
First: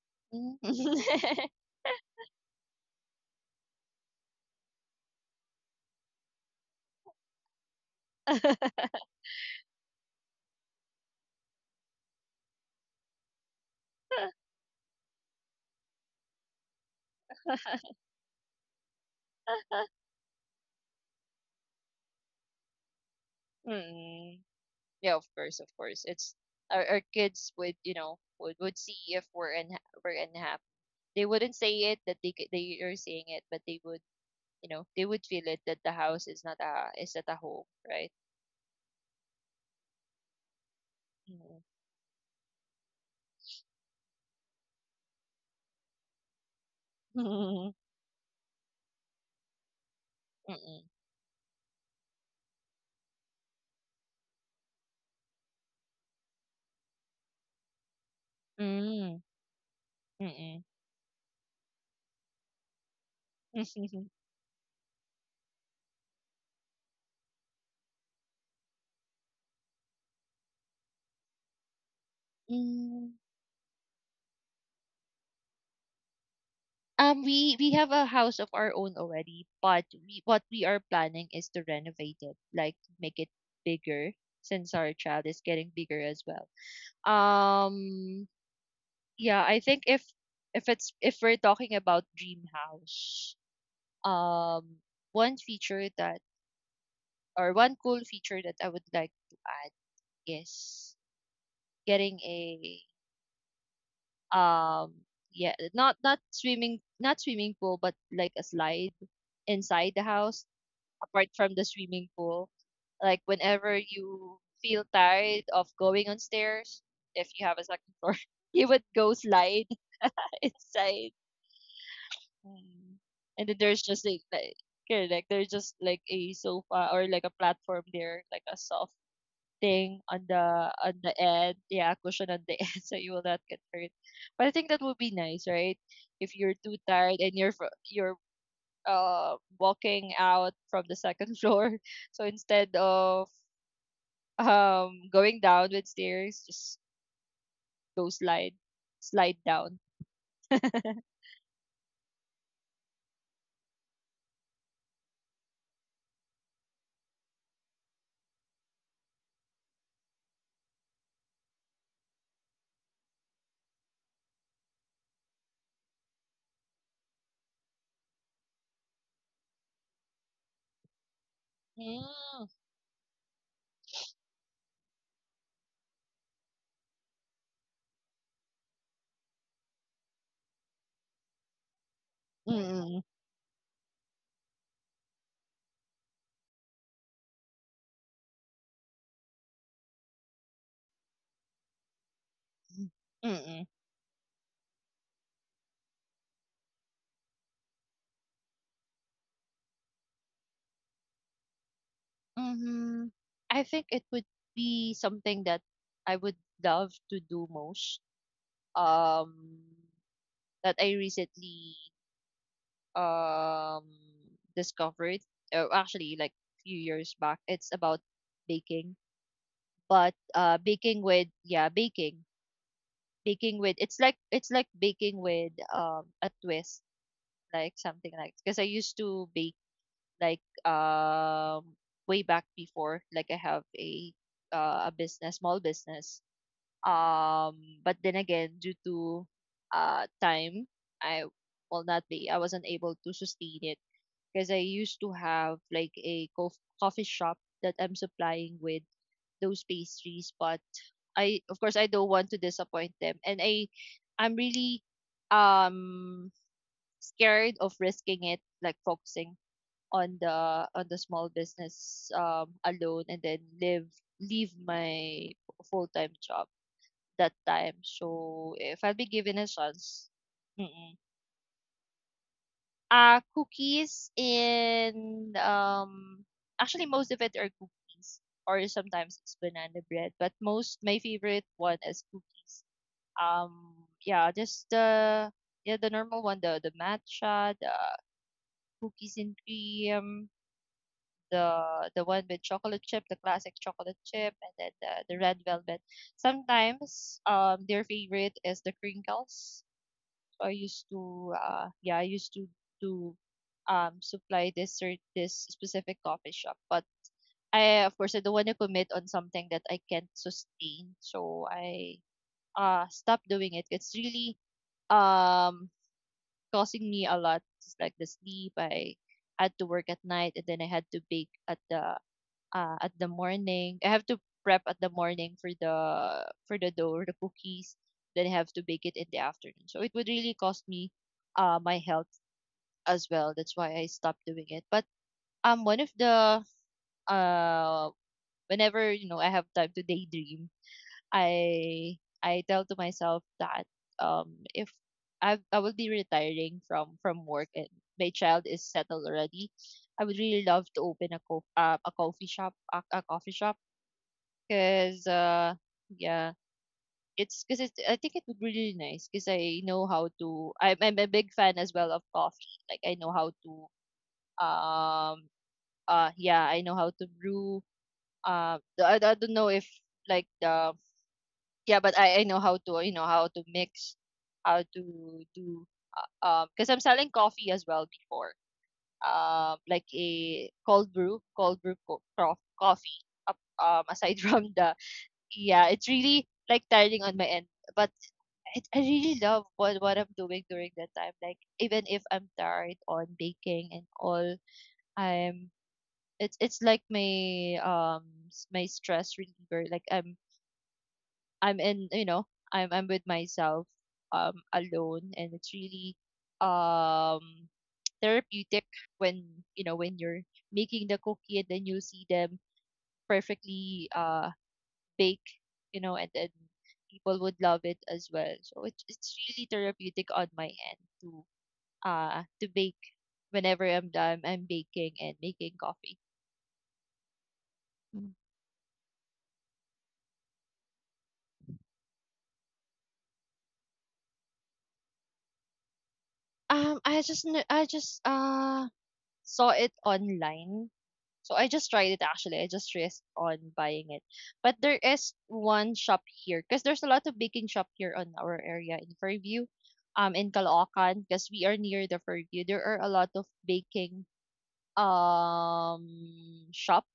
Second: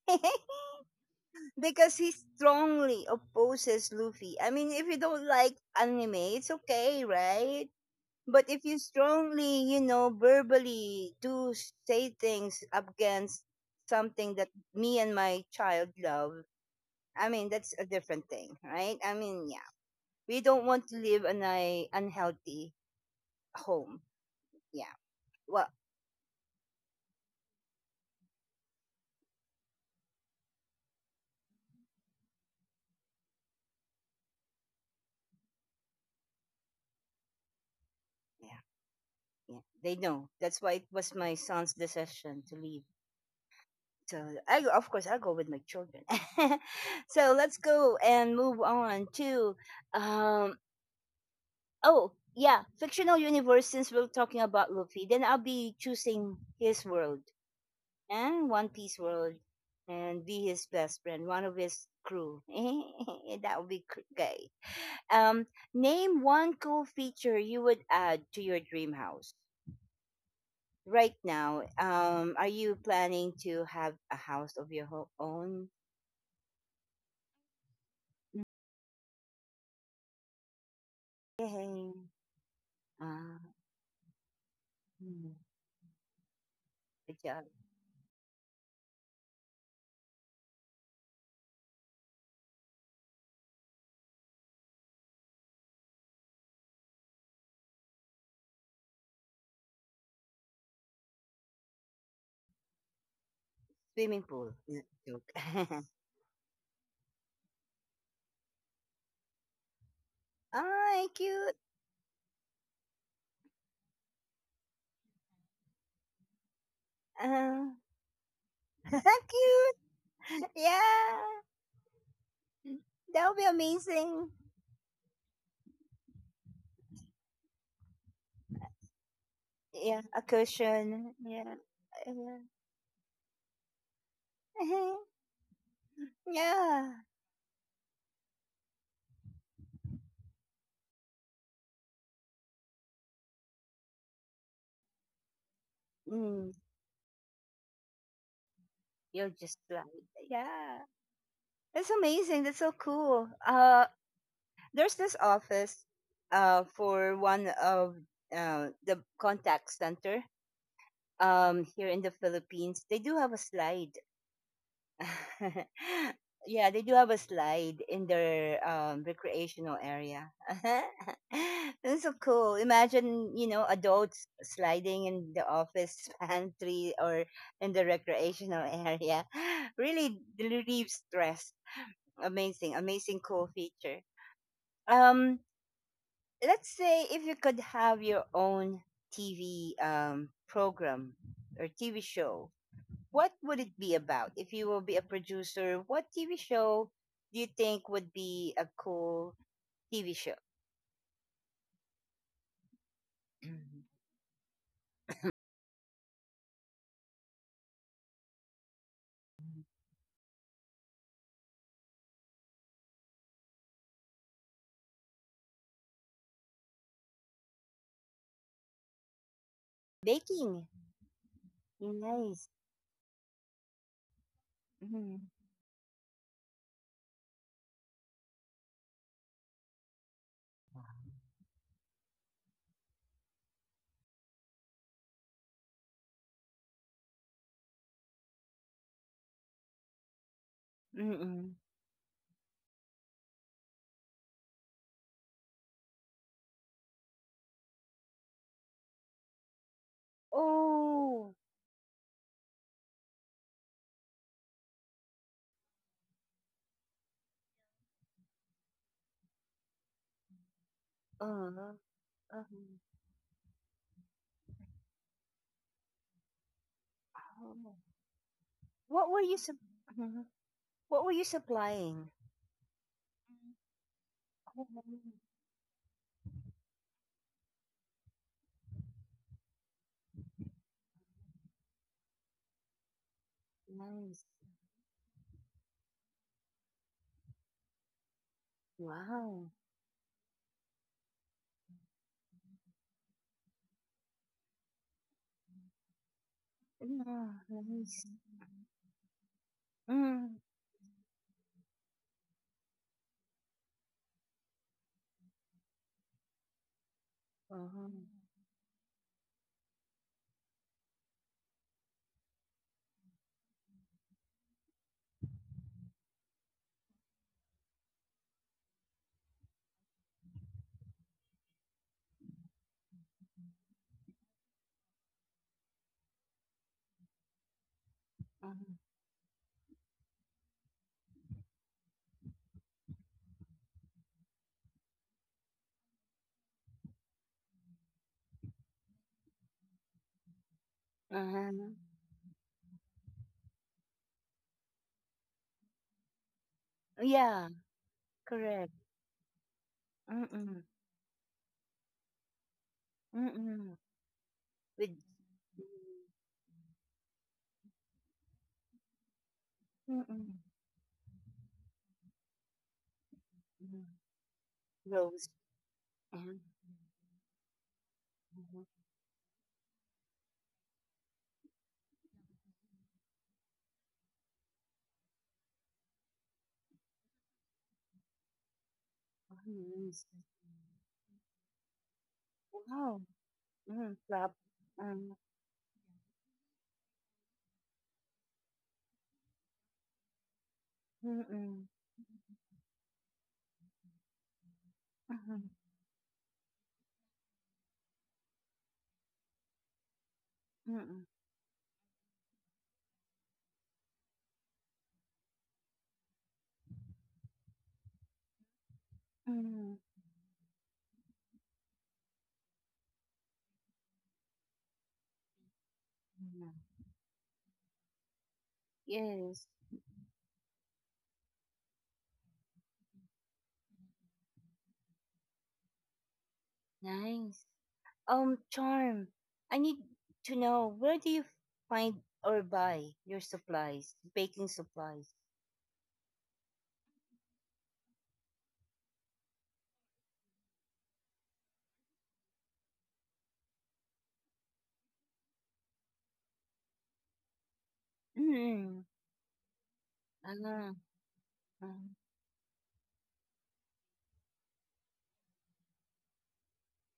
mm.
Because he strongly opposes Luffy. I mean, if you don't like anime, it's okay, right? But if you strongly, verbally do say things against something that me and my child love, I mean, that's a different thing, right? I mean, yeah, we don't want to live in a unhealthy home.
Mm.
Yeah.
Yeah, of course,
Well,
of course. It's, our kids would, you know, would see if we're unhappy. They wouldn't say it that they are saying it, but they would, you know, they would feel it that the house is not a, is not a home, right?
yeah, yeah, they know. That's why it was my
Mm.
son's decision to leave. So of course, I go with my children. So let's go and move on to um oh, yeah, fictional universe since we're talking about Luffy, then I'll be choosing his world and One Piece
Mm-mm. Mm.
world and be his best friend, one of his crew. That would be
Mm-mm.
gay. Um, Name one cool feature you would add to your dream house. Right now, are you
Mm.
planning to have a house of your own?
We have a house of our own already, but we, what we are planning is to
Yay.
renovate it, like make it
Uh,
bigger, since our child
mm,
is getting bigger as well.
Good job.
Um, yeah, I think if it's, if we're talking about dream house, um, one feature that, or one cool feature that I would like to add is getting a,
Swimming pool is
um,
a joke.
yeah, not, not swimming, not swimming pool, but like a slide inside the house,
All right,
apart from
cute.
the swimming pool. Like whenever you feel tired of going on stairs, if you have a
Uh,
second floor, you would go slide
Cute.
inside.
Yeah.
Mm.
That would
And
be
then there's just
amazing.
like correct, there's just like a sofa or like a platform there, like a soft
Yeah,
thing
a
on the, on
cushion.
the
Yeah.
end. Yeah, cushion on the end, so you will not get hurt. But I think that
Yeah.
would be nice, right? If you're too
Yeah.
tired and you're, uh, walking out from the second floor. So instead of, um, going down with stairs,
Mm,
just go slide,
you'll
slide
just
down.
slide. Yeah. That's amazing. That's so cool. There's this office for one of the contact center here in the Philippines. They do have a slide. Yeah, they do have a slide in their recreational area. That's so
Mm.
cool. Imagine, adults sliding in the office pantry or in the recreational area. Really relieves stress. Amazing,
Mm.
amazing, cool feature. Um, let's say if you could have your own TV program or TV show, what would
Mm.
it be about if you will be a producer? What TV show do you think would be a cool TV show?
Mhm. I
Mhm.
think it would be something that I would love to do most. Um, that I recently um discovered, actually like few years back. It's about baking, but
Baking.
baking with yeah, baking,
Nice.
baking with. It's like
Mm-hmm.
baking with a twist like something like because I used to bake like way back before like I have a business small business um but then again due to time I
Mm-mm.
will not be I wasn't able to sustain it because I used to have like a coffee shop that I'm supplying with those pastries but
Oh.
I of course I don't want to disappoint them and I'm really um scared of risking it like focusing on the
Uh,
small business
oh.
alone and then live leave my full-time job that time. So if I'll be
What were you
given a chance,
Mhm.
mm,
What were you supplying?
cookies
Oh,
and actually most of it are cookies or sometimes it's banana bread but most my favorite one is cookies. um
nice.
yeah just the yeah the normal one the matcha, the cookies and
Wow.
cream, the one with chocolate chip, the classic chocolate chip, and then the red velvet. Sometimes
Yeah,
their
nice.
favorite is the crinkles.
Mm.
So I used to yeah, I used to do supply this specific coffee shop. But I
Uh-huh.
of course I don't want to commit on something that I can't sustain. So I stopped doing it. It's really um causing me a lot just like the sleep. I had to work at night and then I had to bake at the morning. I have to prep at the morning for the dough or the cookies. Then I have to
Uh-huh.
bake it in the afternoon. So it would really cost me my health as well. That's why I stopped doing it. But one of the uh whenever I have time to daydream,
Uh-huh.
I I tell to myself that if I will be retiring from
Yeah,
work and my child is
correct.
settled already. I would really
Mm-mm.
love to open a a coffee shop a coffee shop.
Mm-mm. With.
'Cause, yeah, it's cause it's I think it would be really nice because I know how to. I'm a big fan as well of coffee. Like, I know how to,
Mm. Rose
um,
and
yeah, I know how to brew, the I don't know if, like, the yeah, but I know how to, you know, how to mix, how to do, because 'cause I'm selling coffee as well before, like
onions.
a cold brew co cof
Wow.
coffee, ap
Mm,
aside
love.
from the.
Um,
Yeah, it's really like tiring on my end, but I really love what I'm doing during that time. Like
mm-mm,
even if I'm tired on baking and all,
mm-mm,
I'm it's like my my stress reliever. Like
mm-mm,
I'm in, you know, I'm with myself alone, and it's really um therapeutic when, you
mm-mm.
know, when you're making the cookie and then you see them perfectly bake, you know, and then people would love it as well. So it's
Yes,
really therapeutic on my end to bake whenever I'm done. I'm baking and making coffee.
nice.
Mm.
Charm, I need to know where do you find or buy your supplies, baking supplies?
I just I just saw it online. So I just tried it actually. I just risked on buying it. But there is one shop here because there's a lot of baking shop here on our area
Mm-mm.
in Fairview, in
Ah,
Caloocan, because we are near
mm,
the Fairview. There are a lot of baking um shop.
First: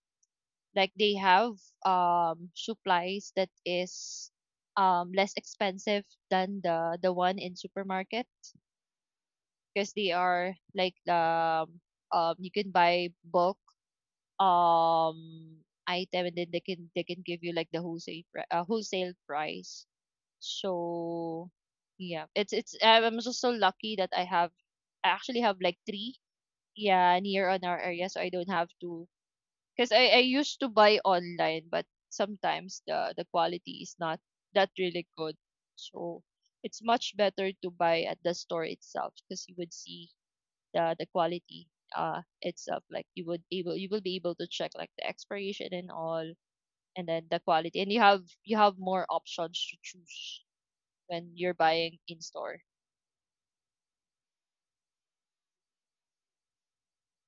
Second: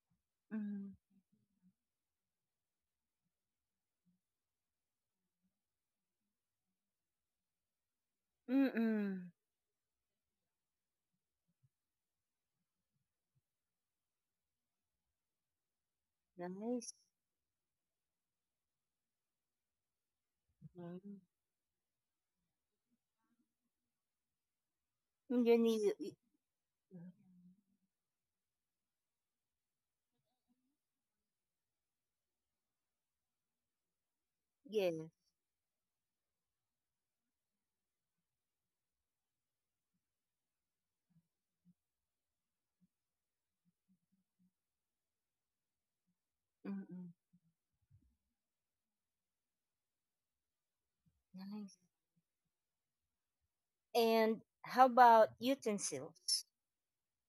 Like
mm,
they have supplies that is less expensive than the one in supermarket
mm-mm.
because they are like you can buy bulk um item and then
Nice.
they can give you like the wholesale price.
Mm.
So yeah, it's I'm just so lucky that I actually have
You
like
need,
three yeah near on our area, so I don't have to. Because I used to buy online, but sometimes the quality is not that
yes.
really good. So it's much better to buy at the store itself because you would see the quality itself. Like you will be able to check like the expiration and all and
Mm-mm.
then the quality. And you have more options to choose when you're
Nice.
buying in store.
And how about utensils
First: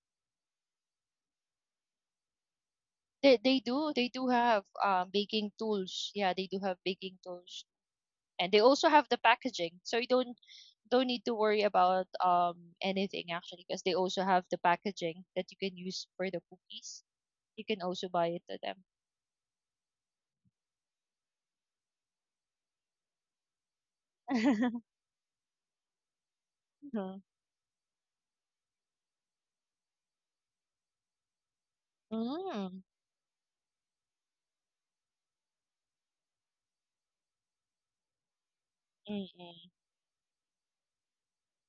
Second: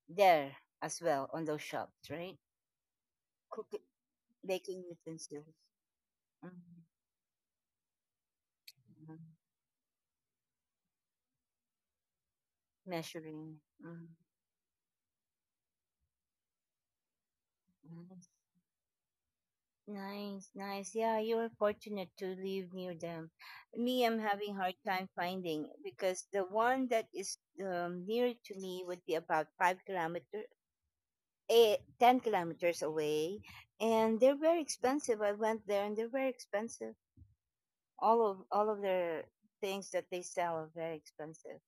there as well on those shops, right?
They
Cooking,
do have
baking
baking
utensils,
tools. Yeah, they do have
mm-hmm.
baking tools and they also have the packaging, so you don't need to worry about anything
Measuring.
actually, because they
Mm.
also have the packaging that you can use for the cookies. You can also buy
Nice,
it to them.
nice, nice. Yeah, you are fortunate to live near them. Me, I'm having hard time finding because the one that is near to me would be about 5 kilometers, 10 kilometers
Mm,
away, and they're very expensive. I went there and they're very expensive. All of the
mm,
things that they sell are very expensive.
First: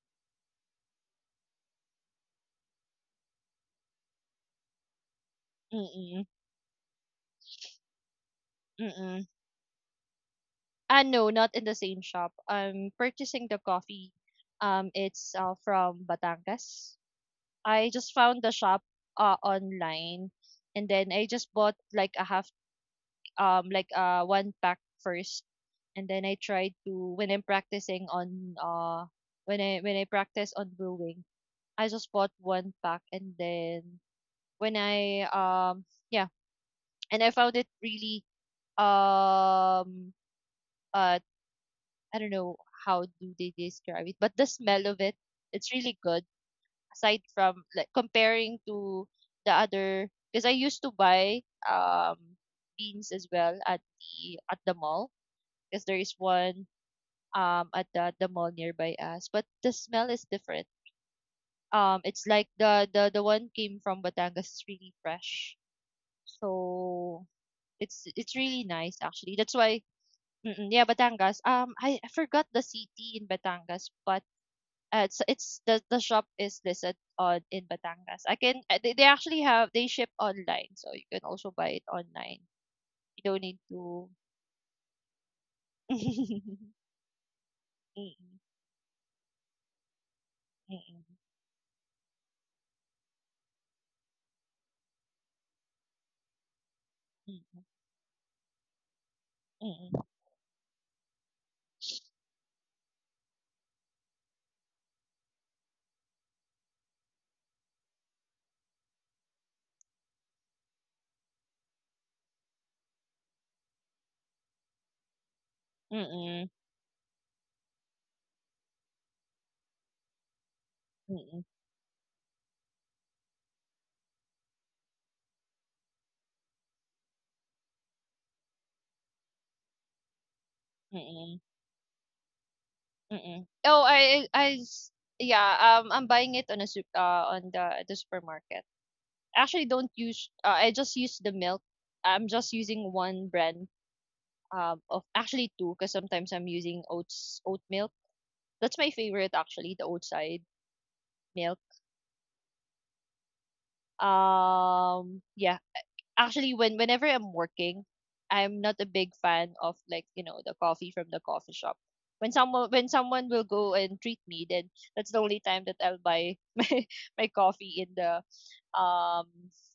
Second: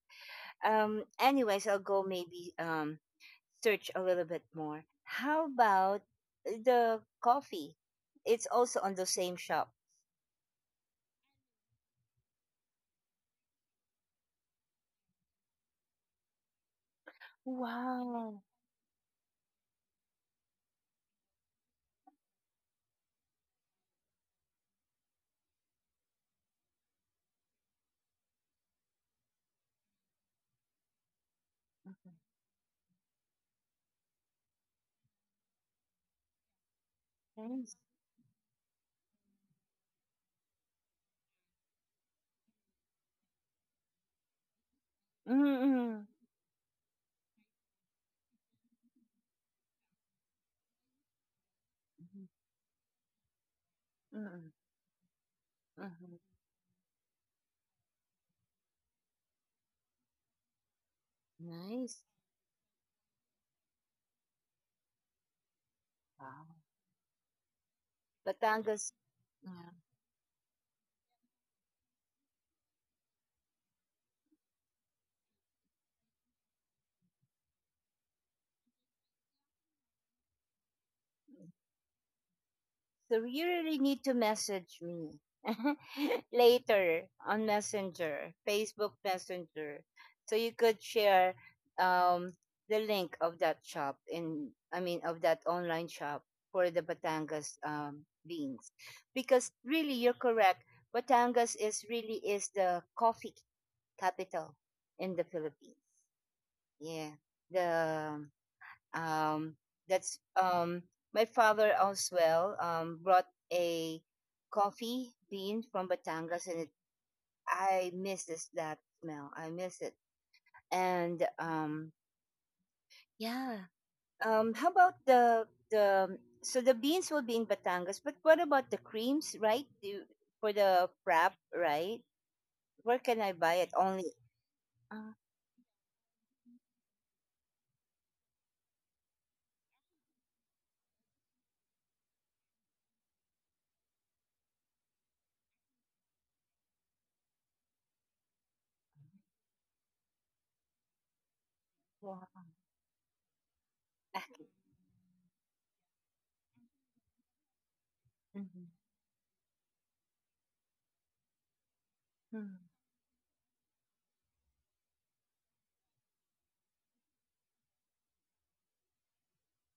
Anyways, I'll go maybe search a little bit more. How
mm,
about
mm,
the coffee? It's also on the
mm.
same shop.
Ah, no, not in the same shop. I'm purchasing the coffee. It's from Batangas. I just
Wow,
found the shop online, and then I just bought like a half like one pack first and then I try to when I'm practicing on when I practice on brewing, I just bought one pack, and then when I yeah, and I found it
nice.
really um uh I don't know how do they describe it, but the smell of it, it's really
Mm-mm.
good aside from like comparing to the other because I used to buy um beans as well at the
Mm-mm.
mall because there
Mm-mm.
is one at the mall nearby us, but the smell is different.
Nice.
It's like the one came from Batangas is really fresh.
Wow,
So it's really
Batangas.
nice actually, that's
Yeah.
why. Mm-mm, yeah, Batangas. I forgot the city in Batangas, but it's the shop is listed on in Batangas. I can they actually have they ship online, so you can also buy it online.
So
You don't
you
need
really need
to.
to message me
Mm-mm,
later on Messenger, Facebook Messenger. So you could
mm-mm,
share um, the link of that shop in, I mean, of that online shop for the Batangas beans. Because really,
mm-mm,
you're correct. Batangas is really is the coffee capital in the Philippines. Yeah. The um, that's My father as well brought a coffee bean from
mm-mm,
Batangas,
mm-mm,
and I miss this that smell. I miss it. And
mm-mm.
Yeah. How about the beans will be in Batangas, but what about the creams, right? Do for the frap, right? Where can I
Mm.
buy it?
Oh,
Only.
I s
Uh,
Yeah, I'm buying it on a sup on the supermarket. Actually, don't use I just use the milk. I'm just using one brand of actually two, because sometimes I'm using oat milk. That's my favorite actually, the oat side milk.
yeah. Okay.
Yeah. Actually, when whenever I'm working, I'm
Mhm.
not a big fan of, like, you know, the coffee from the coffee shop. When
Mhm.
someone, will go and treat me, then that's the only time that I'll buy my coffee in the um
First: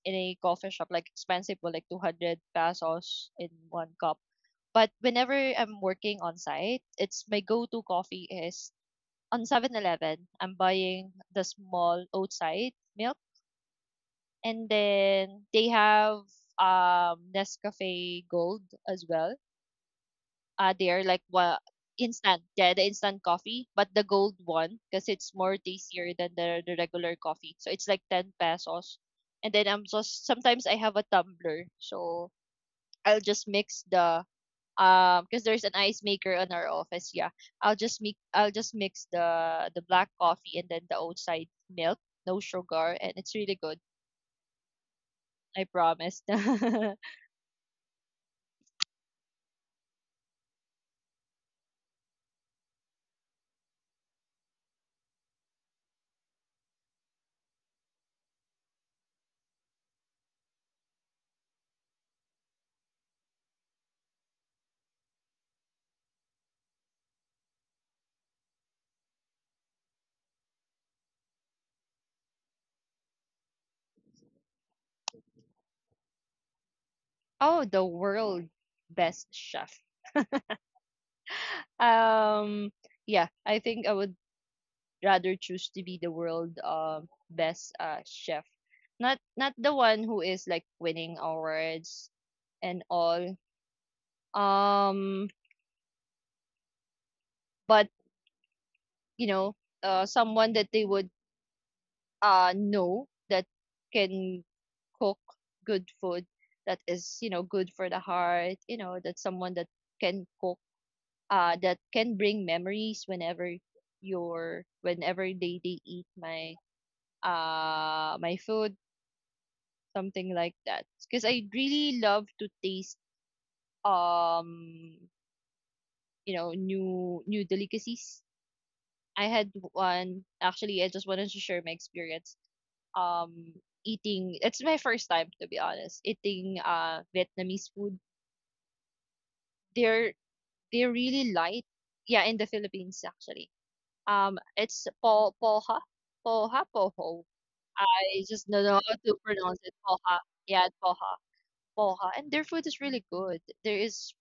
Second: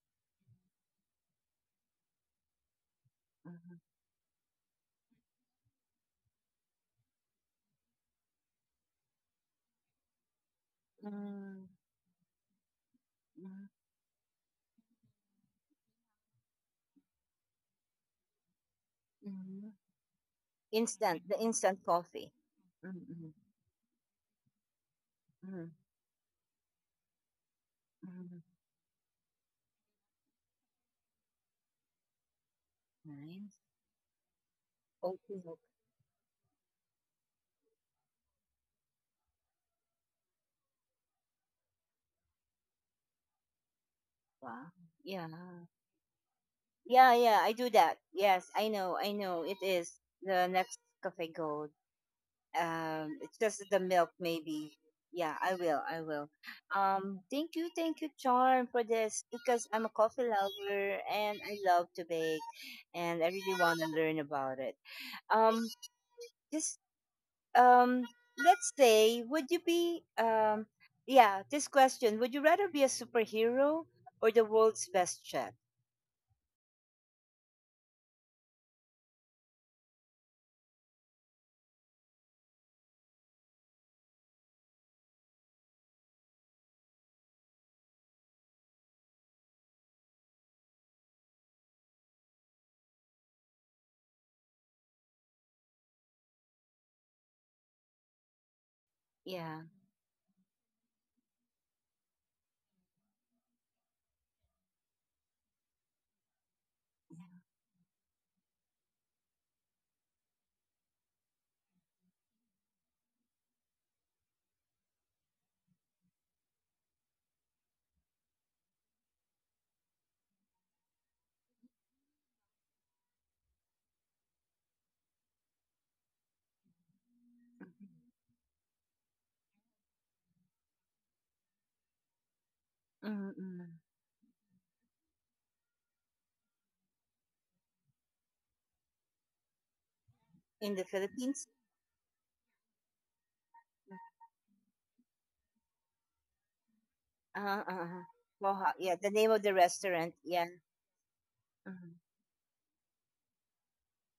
in a coffee shop, like expensive for like 200 pesos in
Mhm.
one cup. But whenever I'm working on site, it's my go-to coffee is on 7-Eleven. I'm buying the
Mhm.
small outside milk
Mhm.
and then they have Nescafe Gold as well.
Mhm.
They are like
Instant, the
what,
instant coffee.
instant. Yeah, the instant
Mm-hmm.
coffee, but the gold one because it's more tastier than the regular coffee. So it's like 10
Mm-hmm.
pesos. And then I'm just sometimes I have a tumbler. So I'll just
Nice.
mix the
Okay.
because there's an ice maker on our office, yeah. I'll just mix the black coffee and then the outside milk, no sugar, and it's really good.
Wow. Yeah.
I promise.
Yeah, yeah, I do that. Yes, I know, I know. It is the next cafe gold. It's just the milk, maybe. Yeah, I will, I will. Thank you, thank you, Charm, for this because I'm a coffee lover and I love to bake and I really want to learn about it. Um, just um let's say, would you be yeah this question, would you rather be a superhero or the world's best chef?
Oh, the world best chef. Um, yeah, I think I would rather choose to be the world best chef. Not not the one who is like winning awards and all. Um, but you know,
Yeah.
someone that they would know that can cook good food that is, you know, good for the heart. You know that someone that can cook that can bring memories whenever your whenever they eat my my food, something like that. Because I really love to taste um you know, new delicacies. I had one actually, I just wanted to share my experience um
Mm-mm.
eating. It's my first time to be honest eating Vietnamese food. they're
In the
they're really
Philippines.
light, yeah, in the Philippines actually. It's po poha, poha, poho.
uh, uh,
I just don't
Moha,
know how
yeah, the
to
name of the
pronounce it.
restaurant,
Poha,
yeah.
yeah, poha,
Mhm.
poha. And their food is really good. There is,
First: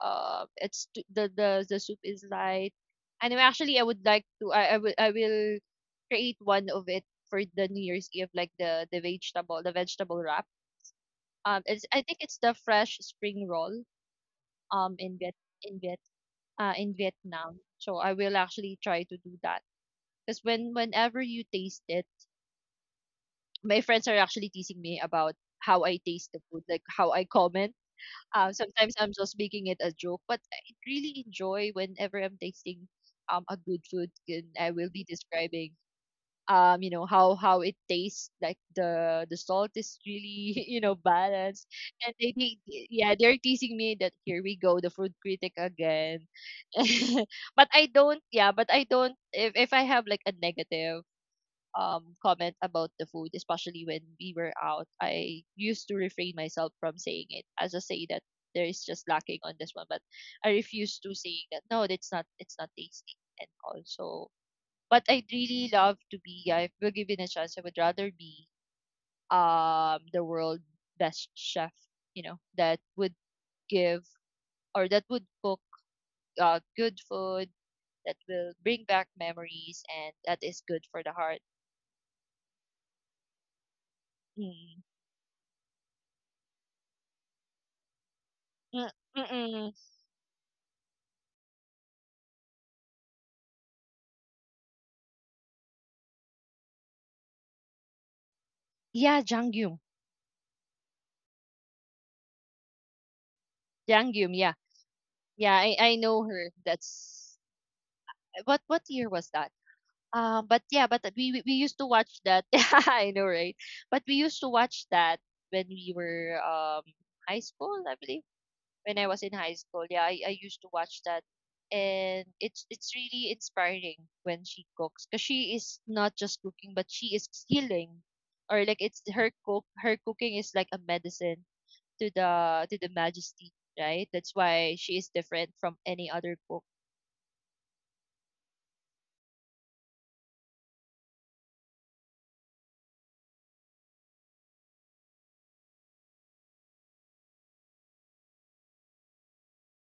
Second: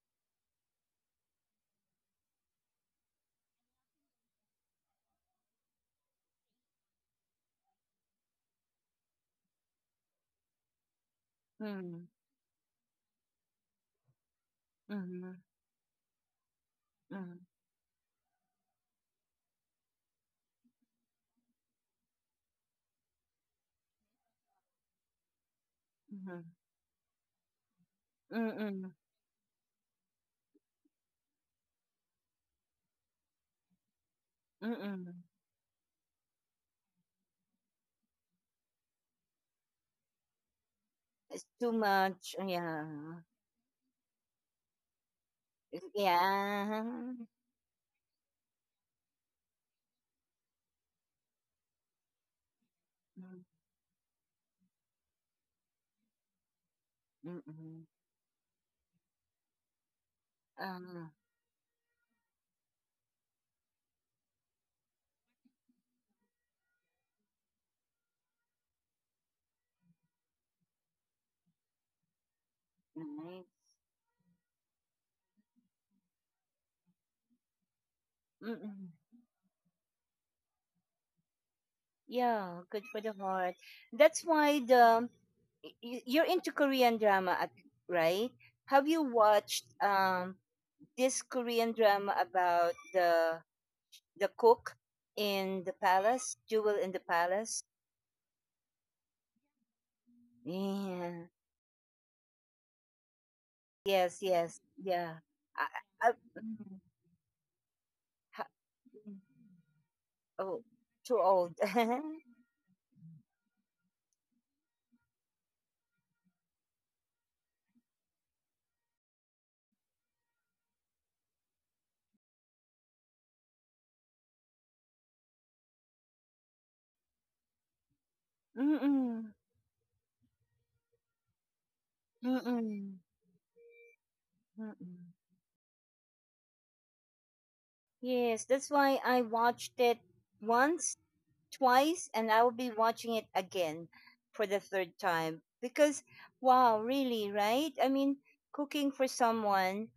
the the soup is light. And actually, I would like to. I will create one of it for the New Year's Eve, like the vegetable wrap. It's I
Hmm.
think it's the fresh spring roll. Um, in Viet
Mm.
in Viet in
Hmm.
Vietnam. So I will actually try to do that because whenever you taste it, my friends are actually teasing me about how I
Mm.
taste the
Hmm.
food, like how I comment.
Mm. Mm-mm.
Sometimes I'm just making it a joke, but I really enjoy whenever I'm tasting a good food, and I will be
Mm-mm.
describing how it tastes. Like the salt is really you know
It's
balanced.
too
And
much,
they
yeah.
Yeah, they're teasing me that here we go, the food critic again.
Yeah.
But I don't, if I have like a negative comment about the food,
Mm,
especially when we were out, I used to refrain myself from saying it.
mm,
I just
mm.
say that there is just lacking on this one, but I refuse
uh,
to say that no, it's not tasty, and also. But I'd really love to be. Yeah, if we're given a chance, I would rather be the world best chef. You know, that would
Nice.
give, or that would cook good food that will bring
Mm-mm.
back memories and that is good for the heart.
Yeah, good for the heart. That's why
Mm.
you're into Korean drama, right?
Mm,
Have you watched
mm-mm.
this Korean drama about the cook in the palace, Jewel in the Palace?
Yeah, Jang Gyum.
Yeah.
Jang
Yes,
Gyum, yeah.
yes, yeah.
Yeah, I
I,
know her.
mm,
That's
ha-
what year
mm,
was that? Um
Oh,
but yeah, but
too
we we we
old.
used to watch that. Yeah, I know, right? But we used to watch that when we were high school, I believe. When I was in high school. Yeah, I used to watch that. And it's really inspiring when she cooks, because she is not just cooking, but she is healing. Or like it's
Mm-mm.
her cook her cooking is like a medicine to the
Mm-mm.
majesty, right? That's why she
Mm-mm.
is different from any other book.
Yes, that's why I watched it once twice and I will be watching it again for the third time because wow, really, right? I mean, cooking for someone,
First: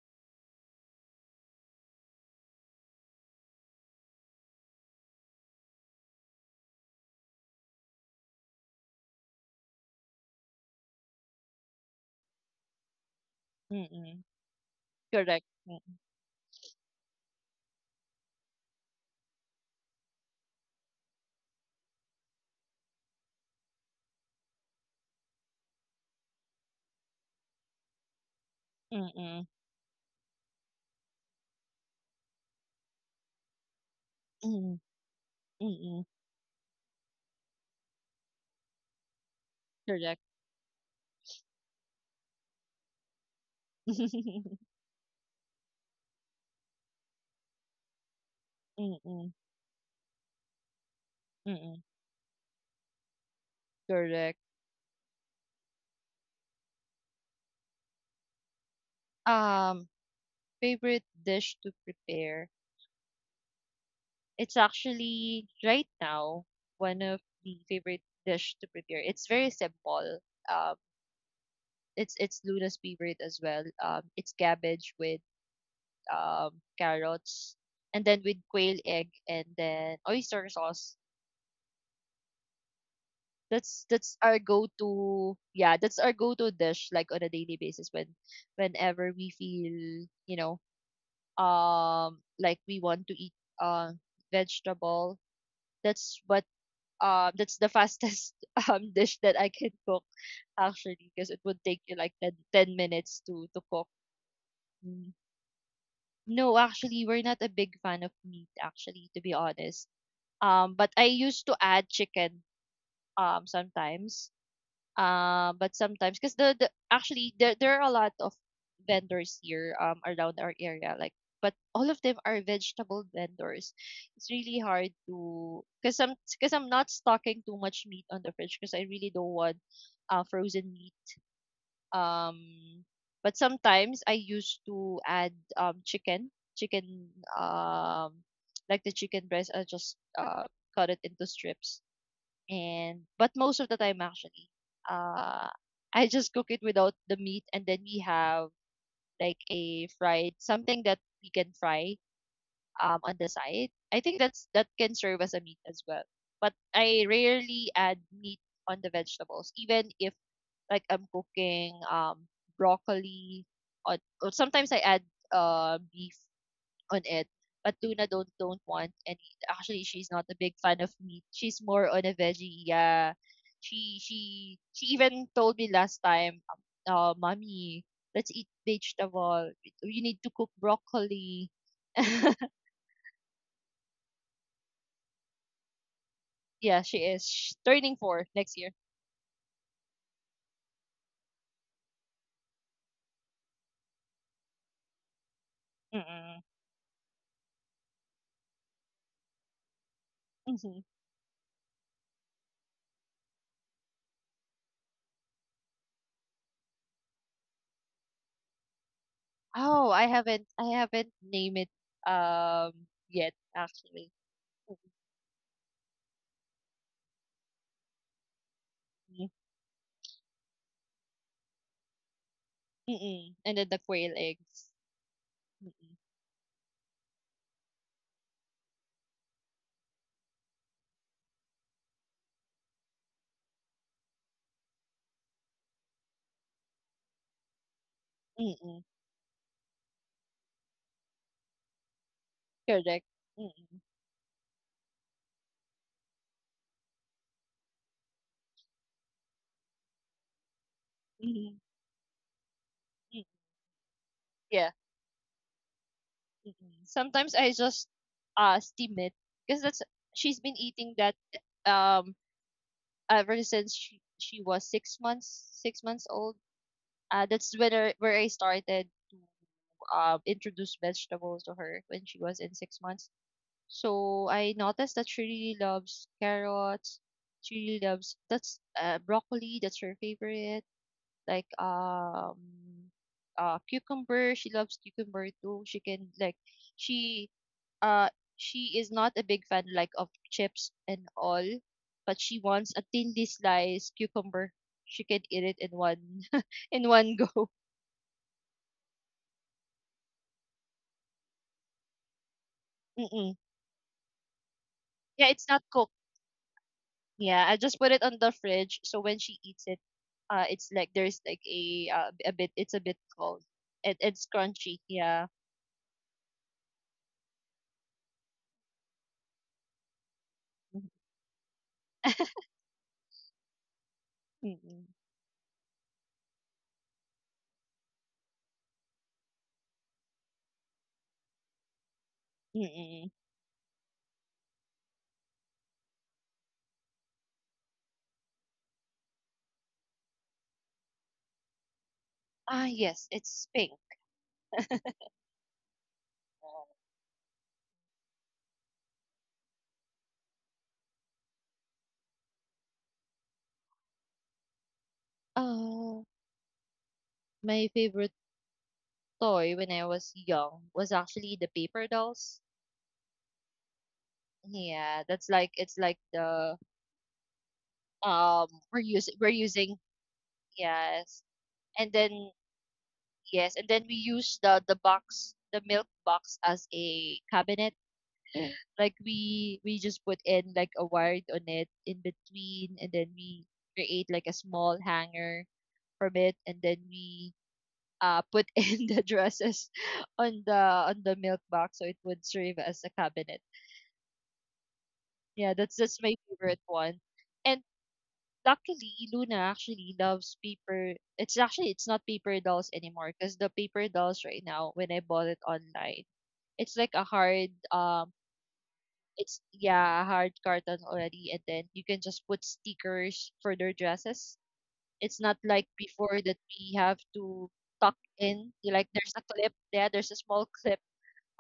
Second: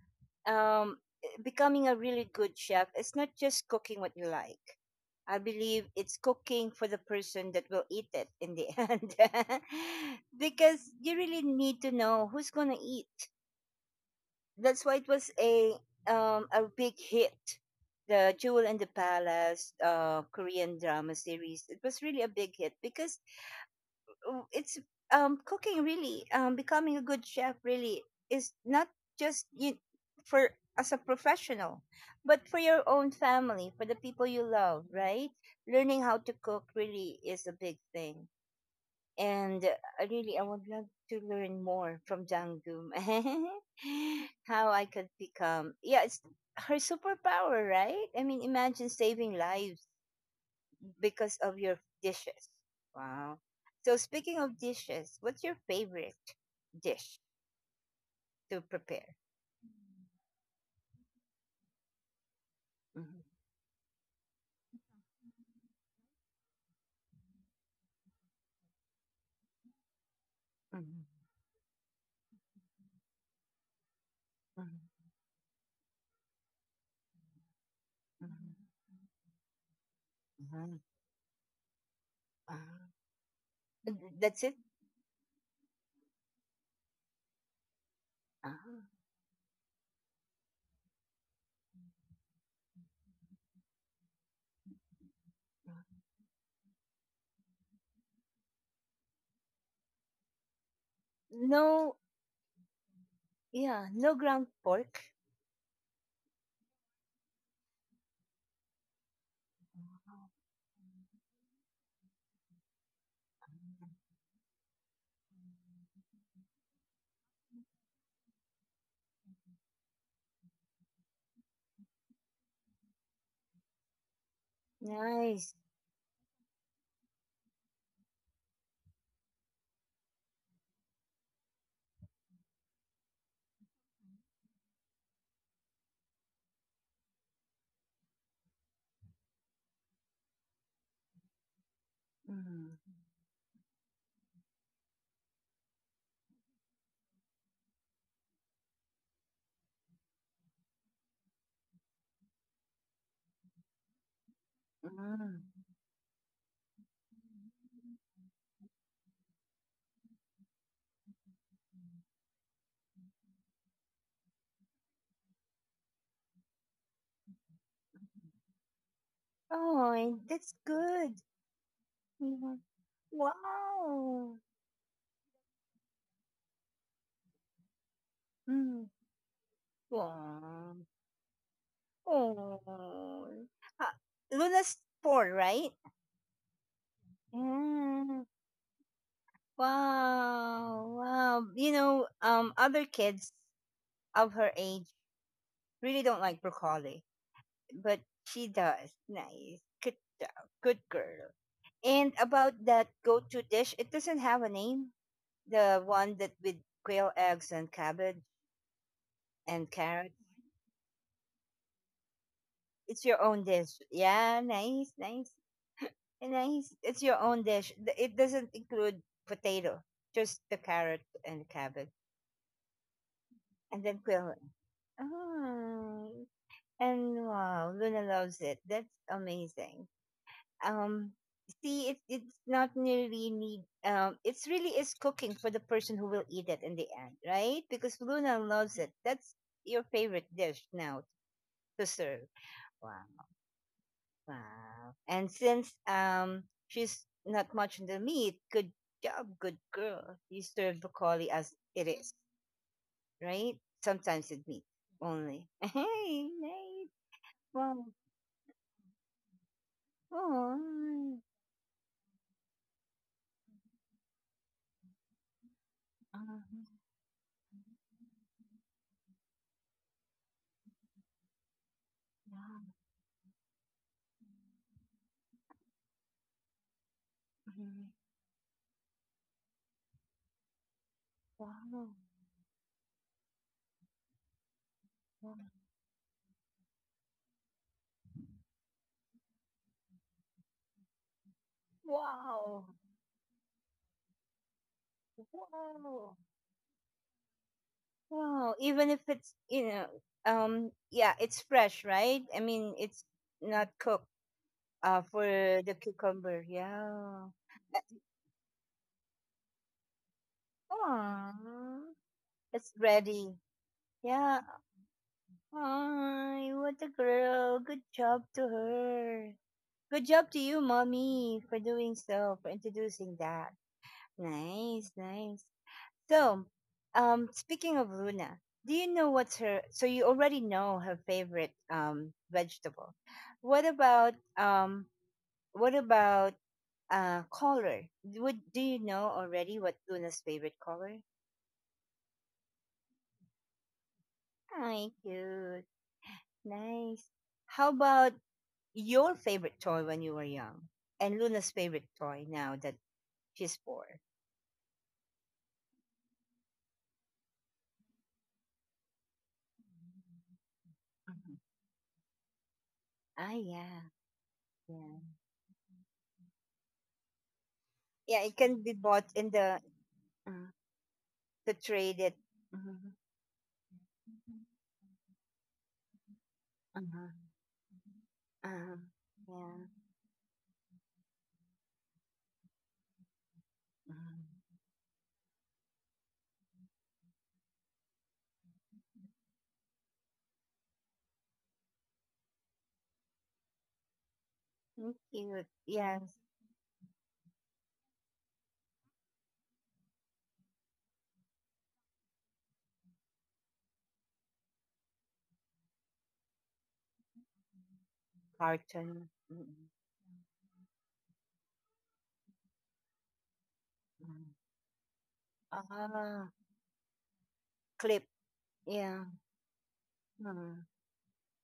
um, becoming a really good chef, it's not just cooking what you like. I believe it's cooking for the person that will eat it in the end because you really need to know who's going to eat.
Mm-mm.
That's why it was
Correct.
a
Mm,
um a big hit. The Jewel and the Palace Korean drama series. It was really a big hit because it's cooking really becoming a good chef really is not
mm-mm.
just you for as a professional but for your own family for the people you
Mm,
love, right? Learning
mm-mm.
how to cook really is a big thing, and I
Correct.
really I would love to learn more from Jangum. How I could become, yeah, it's her superpower, right? I mean, imagine
Mm-mm.
saving lives because of your
Mm-mm.
dishes. Wow. So,
Correct.
speaking of dishes, what's your favorite dish to prepare?
Um, Favorite dish to prepare.
Mhm,
It's actually right now one of the favorite dish to prepare. It's very simple. Um,
mhm,
it's Luna's favorite as well. It's
mhm,
cabbage with um, carrots, and then with
mhm,
quail egg and then oyster
mhm,
sauce.
ah.
That's that's our
That's it.
go-to. Yeah, that's our go-to dish, like on a daily basis, when
Ah,
whenever we feel, you know, like we want to eat uh vegetable.
ah.
That's what that's the fastest dish that I can cook, actually, because it would take you
No,
like ten minutes to
yeah,
cook.
no ground pork.
Mm. No, actually, we're not a big fan of meat, actually, to be honest. But I used to add chicken sometimes. But sometimes, because there there are a lot of vendors here around our area, like, but all of them are vegetable vendors. It's really hard
Nice.
to, because I'm not stocking too much meat on the fridge, because I really don't want frozen meat. Um, but sometimes I used to add chicken, um like the chicken breast. I just cut it into strips,
Mm,
and but most of the time, actually, uh I just cook it without the meat, and then we have like a fried something that we can fry on the side. I think that's that can serve as
mm.
a meat as well. But I rarely add meat on the vegetables, even if like I'm cooking broccoli or, or sometimes I add beef on it. But Luna don't want any. Actually, she's
Oh,
not a big
that's
fan of
good.
meat. She's more on a
Mhm.
veggie. Yeah, she
Wow.
she she even told me last time, mommy, let's eat
Mm.
vegetable. You need to cook
Wow.
broccoli.
Oh. Ah, Luna's 4, right?
Yeah, she is turning
Mm.
four next year.
Wow. Wow. You know, other kids of her age really don't like
Mm-mm.
broccoli, but she does. Nice. Good job. Good
Hmm.
girl. And about that go-to dish, it doesn't have a name. The one that with quail eggs and cabbage and
Oh,
carrot.
I haven't named it um
It's your
yet,
own dish.
actually.
Yeah, nice, nice, nice. It's your own dish. It doesn't include
Mm-mm.
potato, just the carrot and cabbage,
Mm-mm. And then the
and then
quail
quail.
eggs. Mm-mm.
Oh, and wow, Luna loves it. That's amazing. Um, See, it's not really need. It's really is cooking for the person who will eat it in the end, right? Because Luna loves
Mm-mm.
it. That's your favorite dish now to serve. Wow.
Correct. Mm-mm.
Wow. And since she's not much in the meat, good job, good girl. You serve broccoli as
Mm-hmm.
it is,
Mm,
right? Sometimes it's meat
yeah.
only. Hey,
Mm-mm.
mate.
Sometimes I
Wow.
just steam it, because that's, she's been eating that
Oh.
um ever since she was 6 months
uh
old. That's when where I started to introduce vegetables to her when she was in
Wow.
6 months. So I noticed that she really loves carrots. She really
Mhm.
loves that's broccoli. That's her favorite. Like
Wow.
cucumber. She loves cucumber
Wow.
too. She can like she uh she is not a big fan like of chips and all, but she wants a thinly sliced cucumber. She can eat it in
Wow.
one in one go.
Wow. Even if it's, yeah, it's fresh, right? I mean, it's
Mm-mm.
not cooked for
Yeah, it's not
the
cooked.
cucumber. Yeah.
Yeah, I just put it on the fridge, so when she eats it, it's like there's
Aw,
like a bit.
it's
It's a bit
ready.
cold. It's
Yeah.
crunchy. Yeah.
Ay, what a girl. Good job to her. Good job to you,
Mm.
mommy, for doing so, for introducing that.
Mm-mm.
Nice, nice. So, Speaking of Luna, do you know what's her? So you already know her favorite vegetable.
Mm-mm.
What about What about color? Would do you know already what Luna's favorite color?
Ah, yes, it's pink.
I do. Nice. How about your favorite toy when you were young? And Luna's favorite toy now that she's 4.
Uh, my favorite toy when I was young was
Hmm.
actually the paper dolls.
Ah, yeah, yeah,
Yeah, that's like it's like the
yeah. It
um
can be bought in
we're
the
using,
uh,
yes.
to
And
trade
then
it. Hmm.
yes, and then we use the box, the milk box, as
Uh-huh.
a cabinet. Mm.
Uh-huh.
Like we just put in like a wire on it in between, and then we
Yeah.
create like a small hanger from it, and then we put in the dresses on the milk box, so it would serve as a cabinet.
Cute.
Yeah, that's
Yes.
my favorite one. And luckily, Luna actually loves paper. It's actually it's not paper dolls anymore, because the paper dolls right now, when I bought it online, it's like a hard
Carton.
it's
Mm-hmm.
yeah, a hard carton already, and then you can just put stickers for their dresses. It's not like before,
Ah,
that we have to tuck
clip.
in. You like
Yeah.
there's a clip, yeah, there's a small
Mm-hmm.
clip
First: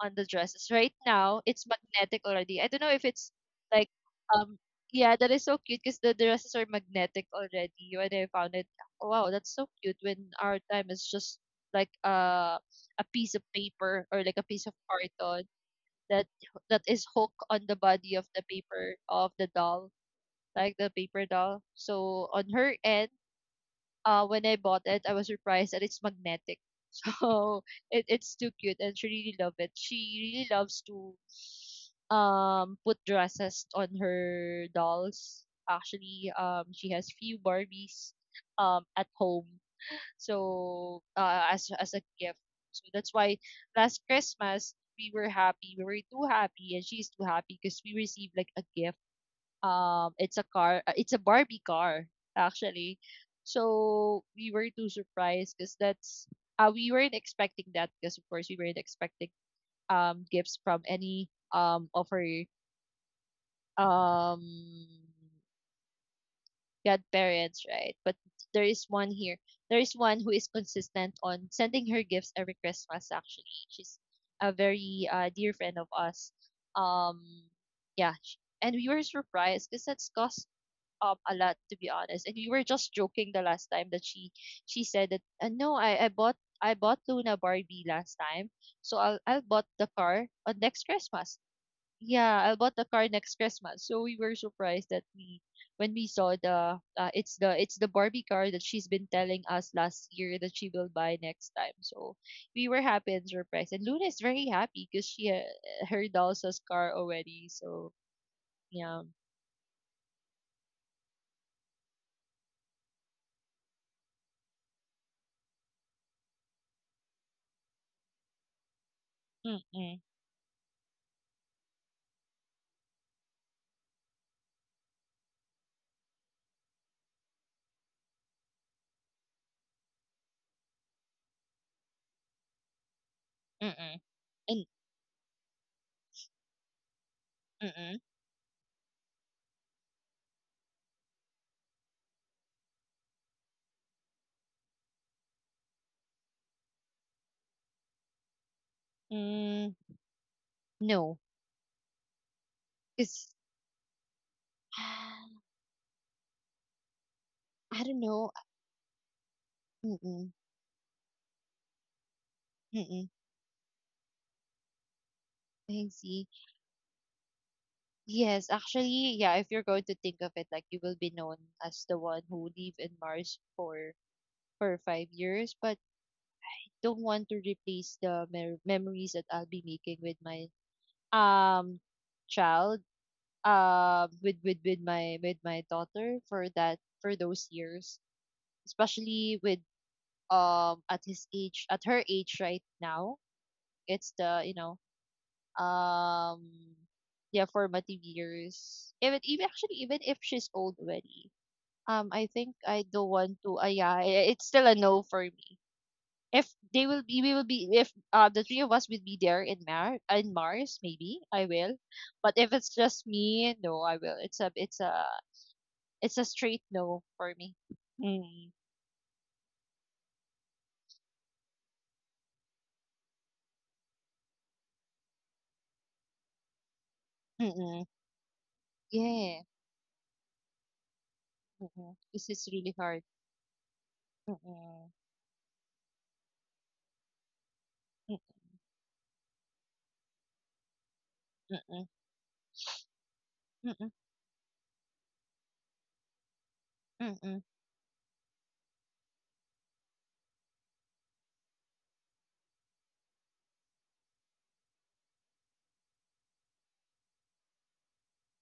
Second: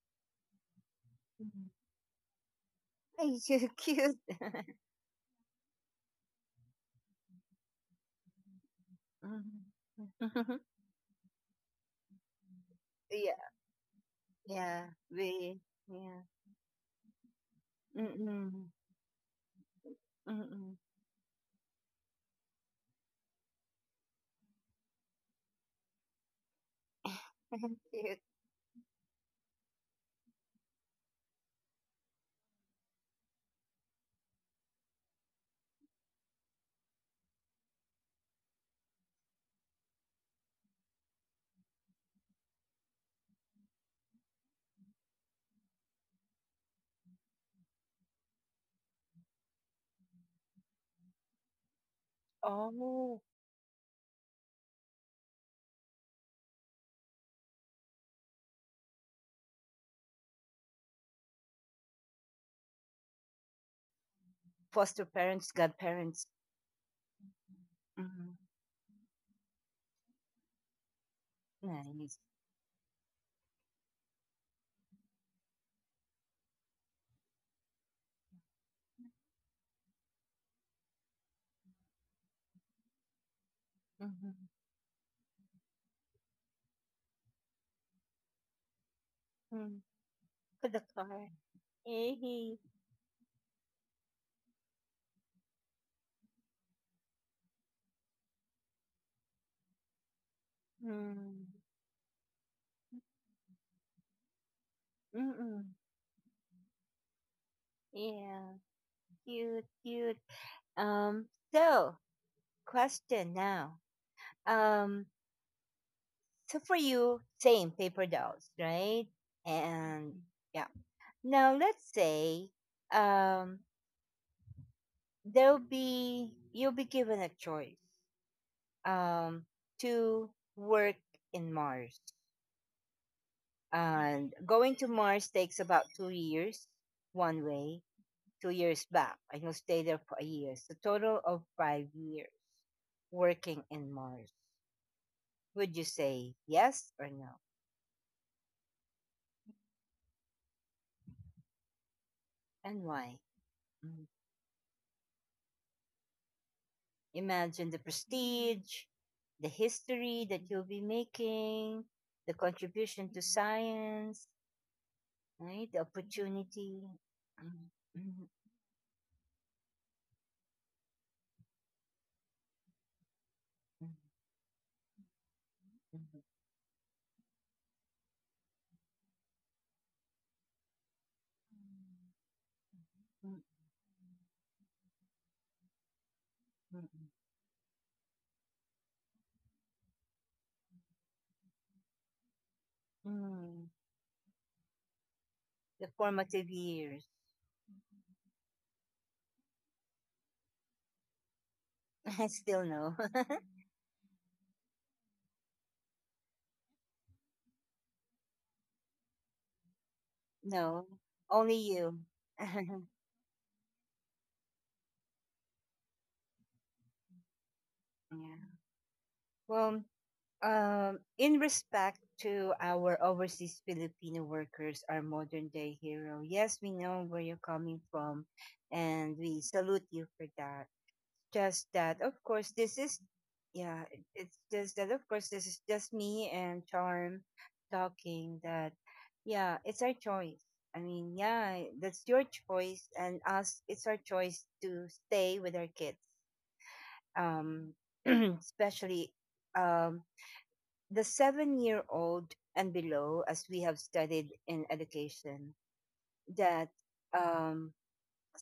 on the dresses. Right now, it's magnetic already. I don't know if it's
You're
like
cute.
um yeah, that is so cute, because the dresses are magnetic already. When I found it, wow, that's so
Mhm.
cute. When our time is just like a piece of
Yeah.
paper or like a piece of
Yeah,
carton
we yeah.
that is hooked on the body of the
Mm-mm.
paper of the doll, like
Mm-mm.
the paper doll. So on her end, when I bought it, I was surprised that it's magnetic. So
Cute.
it's too cute, and she really love it. She really loves to put dresses on her dolls. Actually, she has few Barbies at home. So as a gift. So that's why last Christmas we were happy. We were too happy, and she's too happy, because we received like a gift, it's a car. It's a Barbie car, actually.
Oh,
So we were too surprised, because that's we weren't expecting that, because of course we weren't expecting gifts from any of her um
foster parents, godparents.
godparents, right? But
Mm-hmm.
there is one here. There is one who is consistent on sending her
Nice.
gifts every Christmas. Actually, she's a very dear friend of us. Um, yeah, and we were surprised, because that's cost a lot, to be honest. And we were just joking the last time that
Mm-hmm.
she said that no, I bought, I bought Luna Barbie last time, so I'll bought
Mm.
the car on
For the
next
car.
Christmas. Yeah, I'll
Hey.
bought the car next Christmas. So we were surprised that we when we saw the it's the Barbie car that she's been telling us last year that she will buy next
Mm.
time. So we were happy and surprised. And Luna is very happy because she
Mm-mm.
her doll's car already. So
Yeah.
yeah,
Cute, cute. Um, so Question now. Um, so for you, same paper dolls, right?
mm mm
And yeah. Now let's say um there'll be you'll be given a choice um to work in Mars,
mm mm
and
and
going to Mars takes about 2 years one way,
mm.
2 years back, and you'll stay there for a year, so total of 5 years working in Mars. Would you say yes or no,
Mm, no,
and why?
because
Mm. Imagine the
I don't know.
prestige, the history
Mm-mm,
that you'll be making, the contribution
mm-mm,
to science, right? The
I see.
opportunity, mm, mm,
Yes, actually, yeah. If you're going to think of it, like you will be known as the one who live in Mars
mm,
for 5 years, but
mm,
don't want to replace the memories that I'll be making with my um child,
mm,
with my daughter for that,
mm,
for those years, especially with at her age right now.
mm,
It's the you know
the
um
formative years.
yeah, formative years. Even actually, even if she's old already, I
I
think
still
I
no,
don't want to yeah, it's still a no for me. If they will be we will be, if the three of us will be there in Mars,
no,
maybe I
only
will,
you.
but if
Yeah.
it's just me, no, I will, it's a it's a straight no for me. Mm.
Well, in respect to our overseas Filipino workers, our modern day hero. Yes, we know where you're coming
Mm-mm.
from, and we
Yeah.
salute you for that. Just that
Mm-mm.
of
This is
course
really
this is,
hard.
yeah, it's just that
Mm-mm.
of course this is just me and Charm talking, that, yeah, it's our choice. I mean, yeah,
Mm-mm.
that's your choice and us, it's
Mm-mm.
our choice to stay with our kids.
Mm-mm.
um especially um the 7 year old and below, as we have studied in education, that um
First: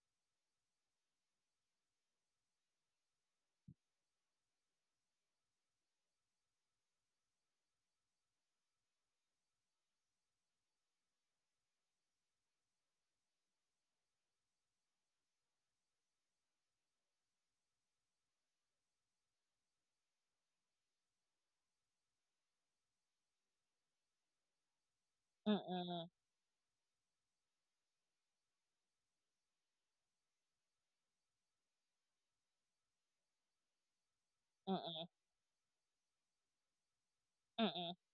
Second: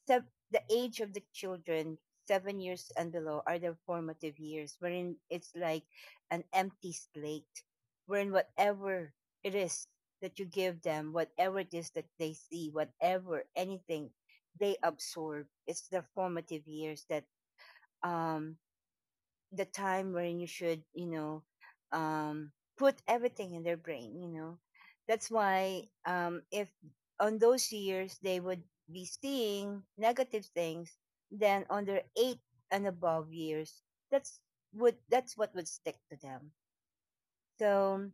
the age of the children, 7 years and below, are the formative years, wherein it's like an empty slate, wherein whatever it is that you give them, whatever it is that they see, whatever, anything, they absorb. It's the formative years that, um, the time when you should, um, put everything in their brain, That's
Mm-mm.
why,
Mm-mm.
if on those years they would be seeing negative things, then on their eight and above years, that's that's what would stick to them.
Mm-mm.
So,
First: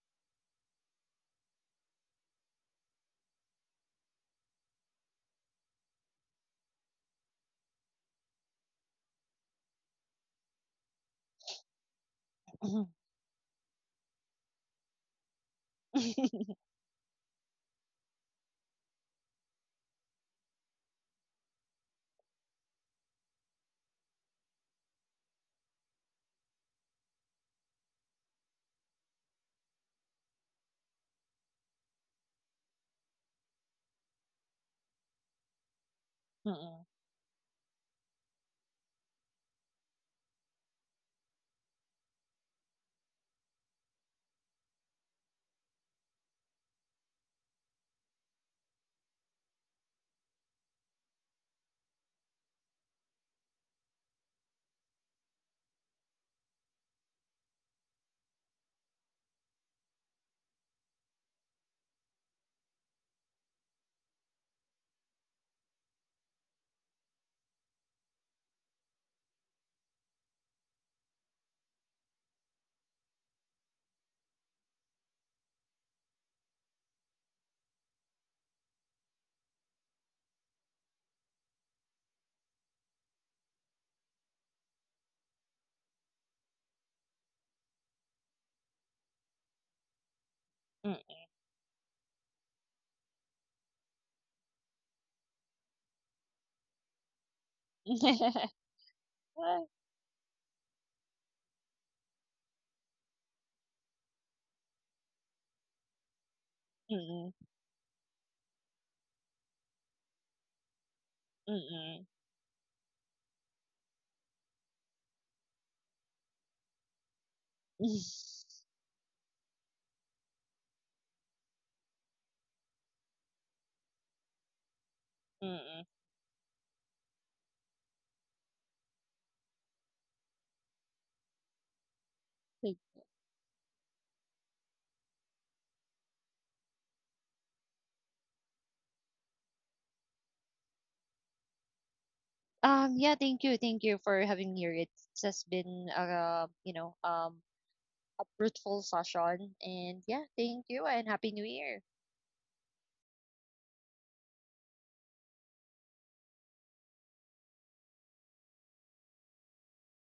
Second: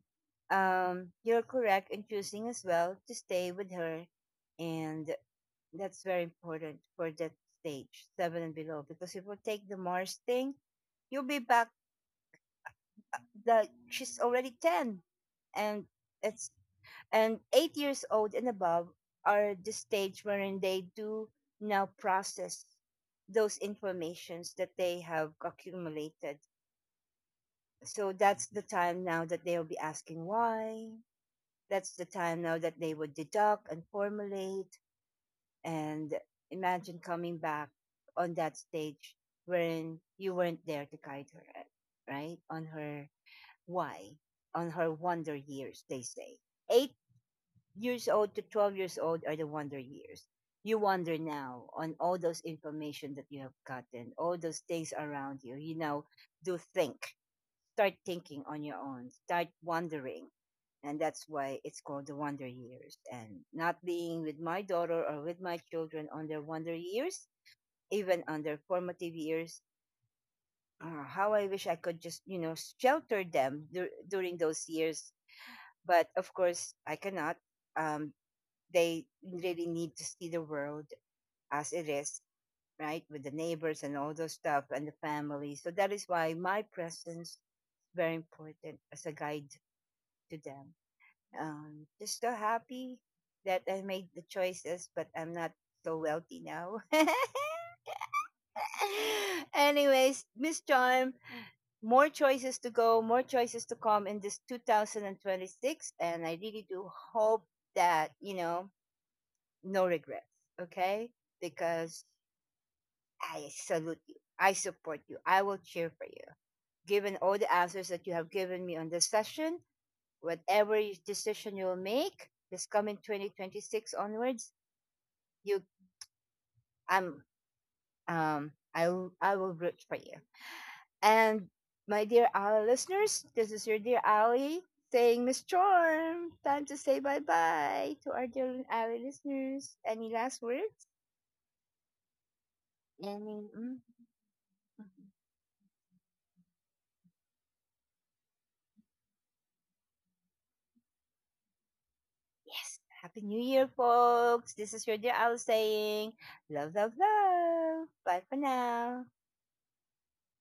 you're correct in choosing as well to stay with her, and that's very important for that stage seven and below, because if we take the Mars thing, you'll be back
Mm-mm.
that she's already 10, and it's and 8 years old and above are the stage wherein they do now process those informations that they have accumulated. So that's the time now that they'll be asking why, that's the time now that they would deduct and formulate, and
Mm,
imagine coming back on that stage wherein you weren't there to guide her right on her why? On her wonder years, they say. 8 years old to 12 years old are the wonder years. You wonder now on all those information that you have gotten, all those things around you. You know, do think. Start thinking on your own. Start wondering. And that's why it's called the wonder years. And not being with my daughter or with my children on their wonder years, even on their formative years, ah, how I wish I could just, you know, shelter them during those years, but of course I cannot. um they really need to see the world as it is, right, with the neighbors and all those stuff and the family. So that is why my presence is very important as a guide to them.
mm.
Just so happy that I made the choices, but I'm not so wealthy now. Anyways, Miss Charm, more choices to go, more choices to come in this 2026, and I really do
Mm,
hope that, you know, no regrets, okay?
mm.
Because I salute you. I support you. I will cheer for you. Given all the
Mm.
answers that you have given me on this session, whatever decision you will make this coming 2026 onwards, you I'm I will root for you. And my dear, our
Thank-
listeners, this is your dear Ali saying, Miss Charm, time to say bye bye to our dear Ali listeners. Any last words?
Yeah,
Any
thank you.
mm,
Thank you for having me here. It
mm,
has been a fruitful session, and yeah, thank you and happy new year.
yes. Happy New Year, folks. This is your dear Al saying, love, love, love. Bye for now.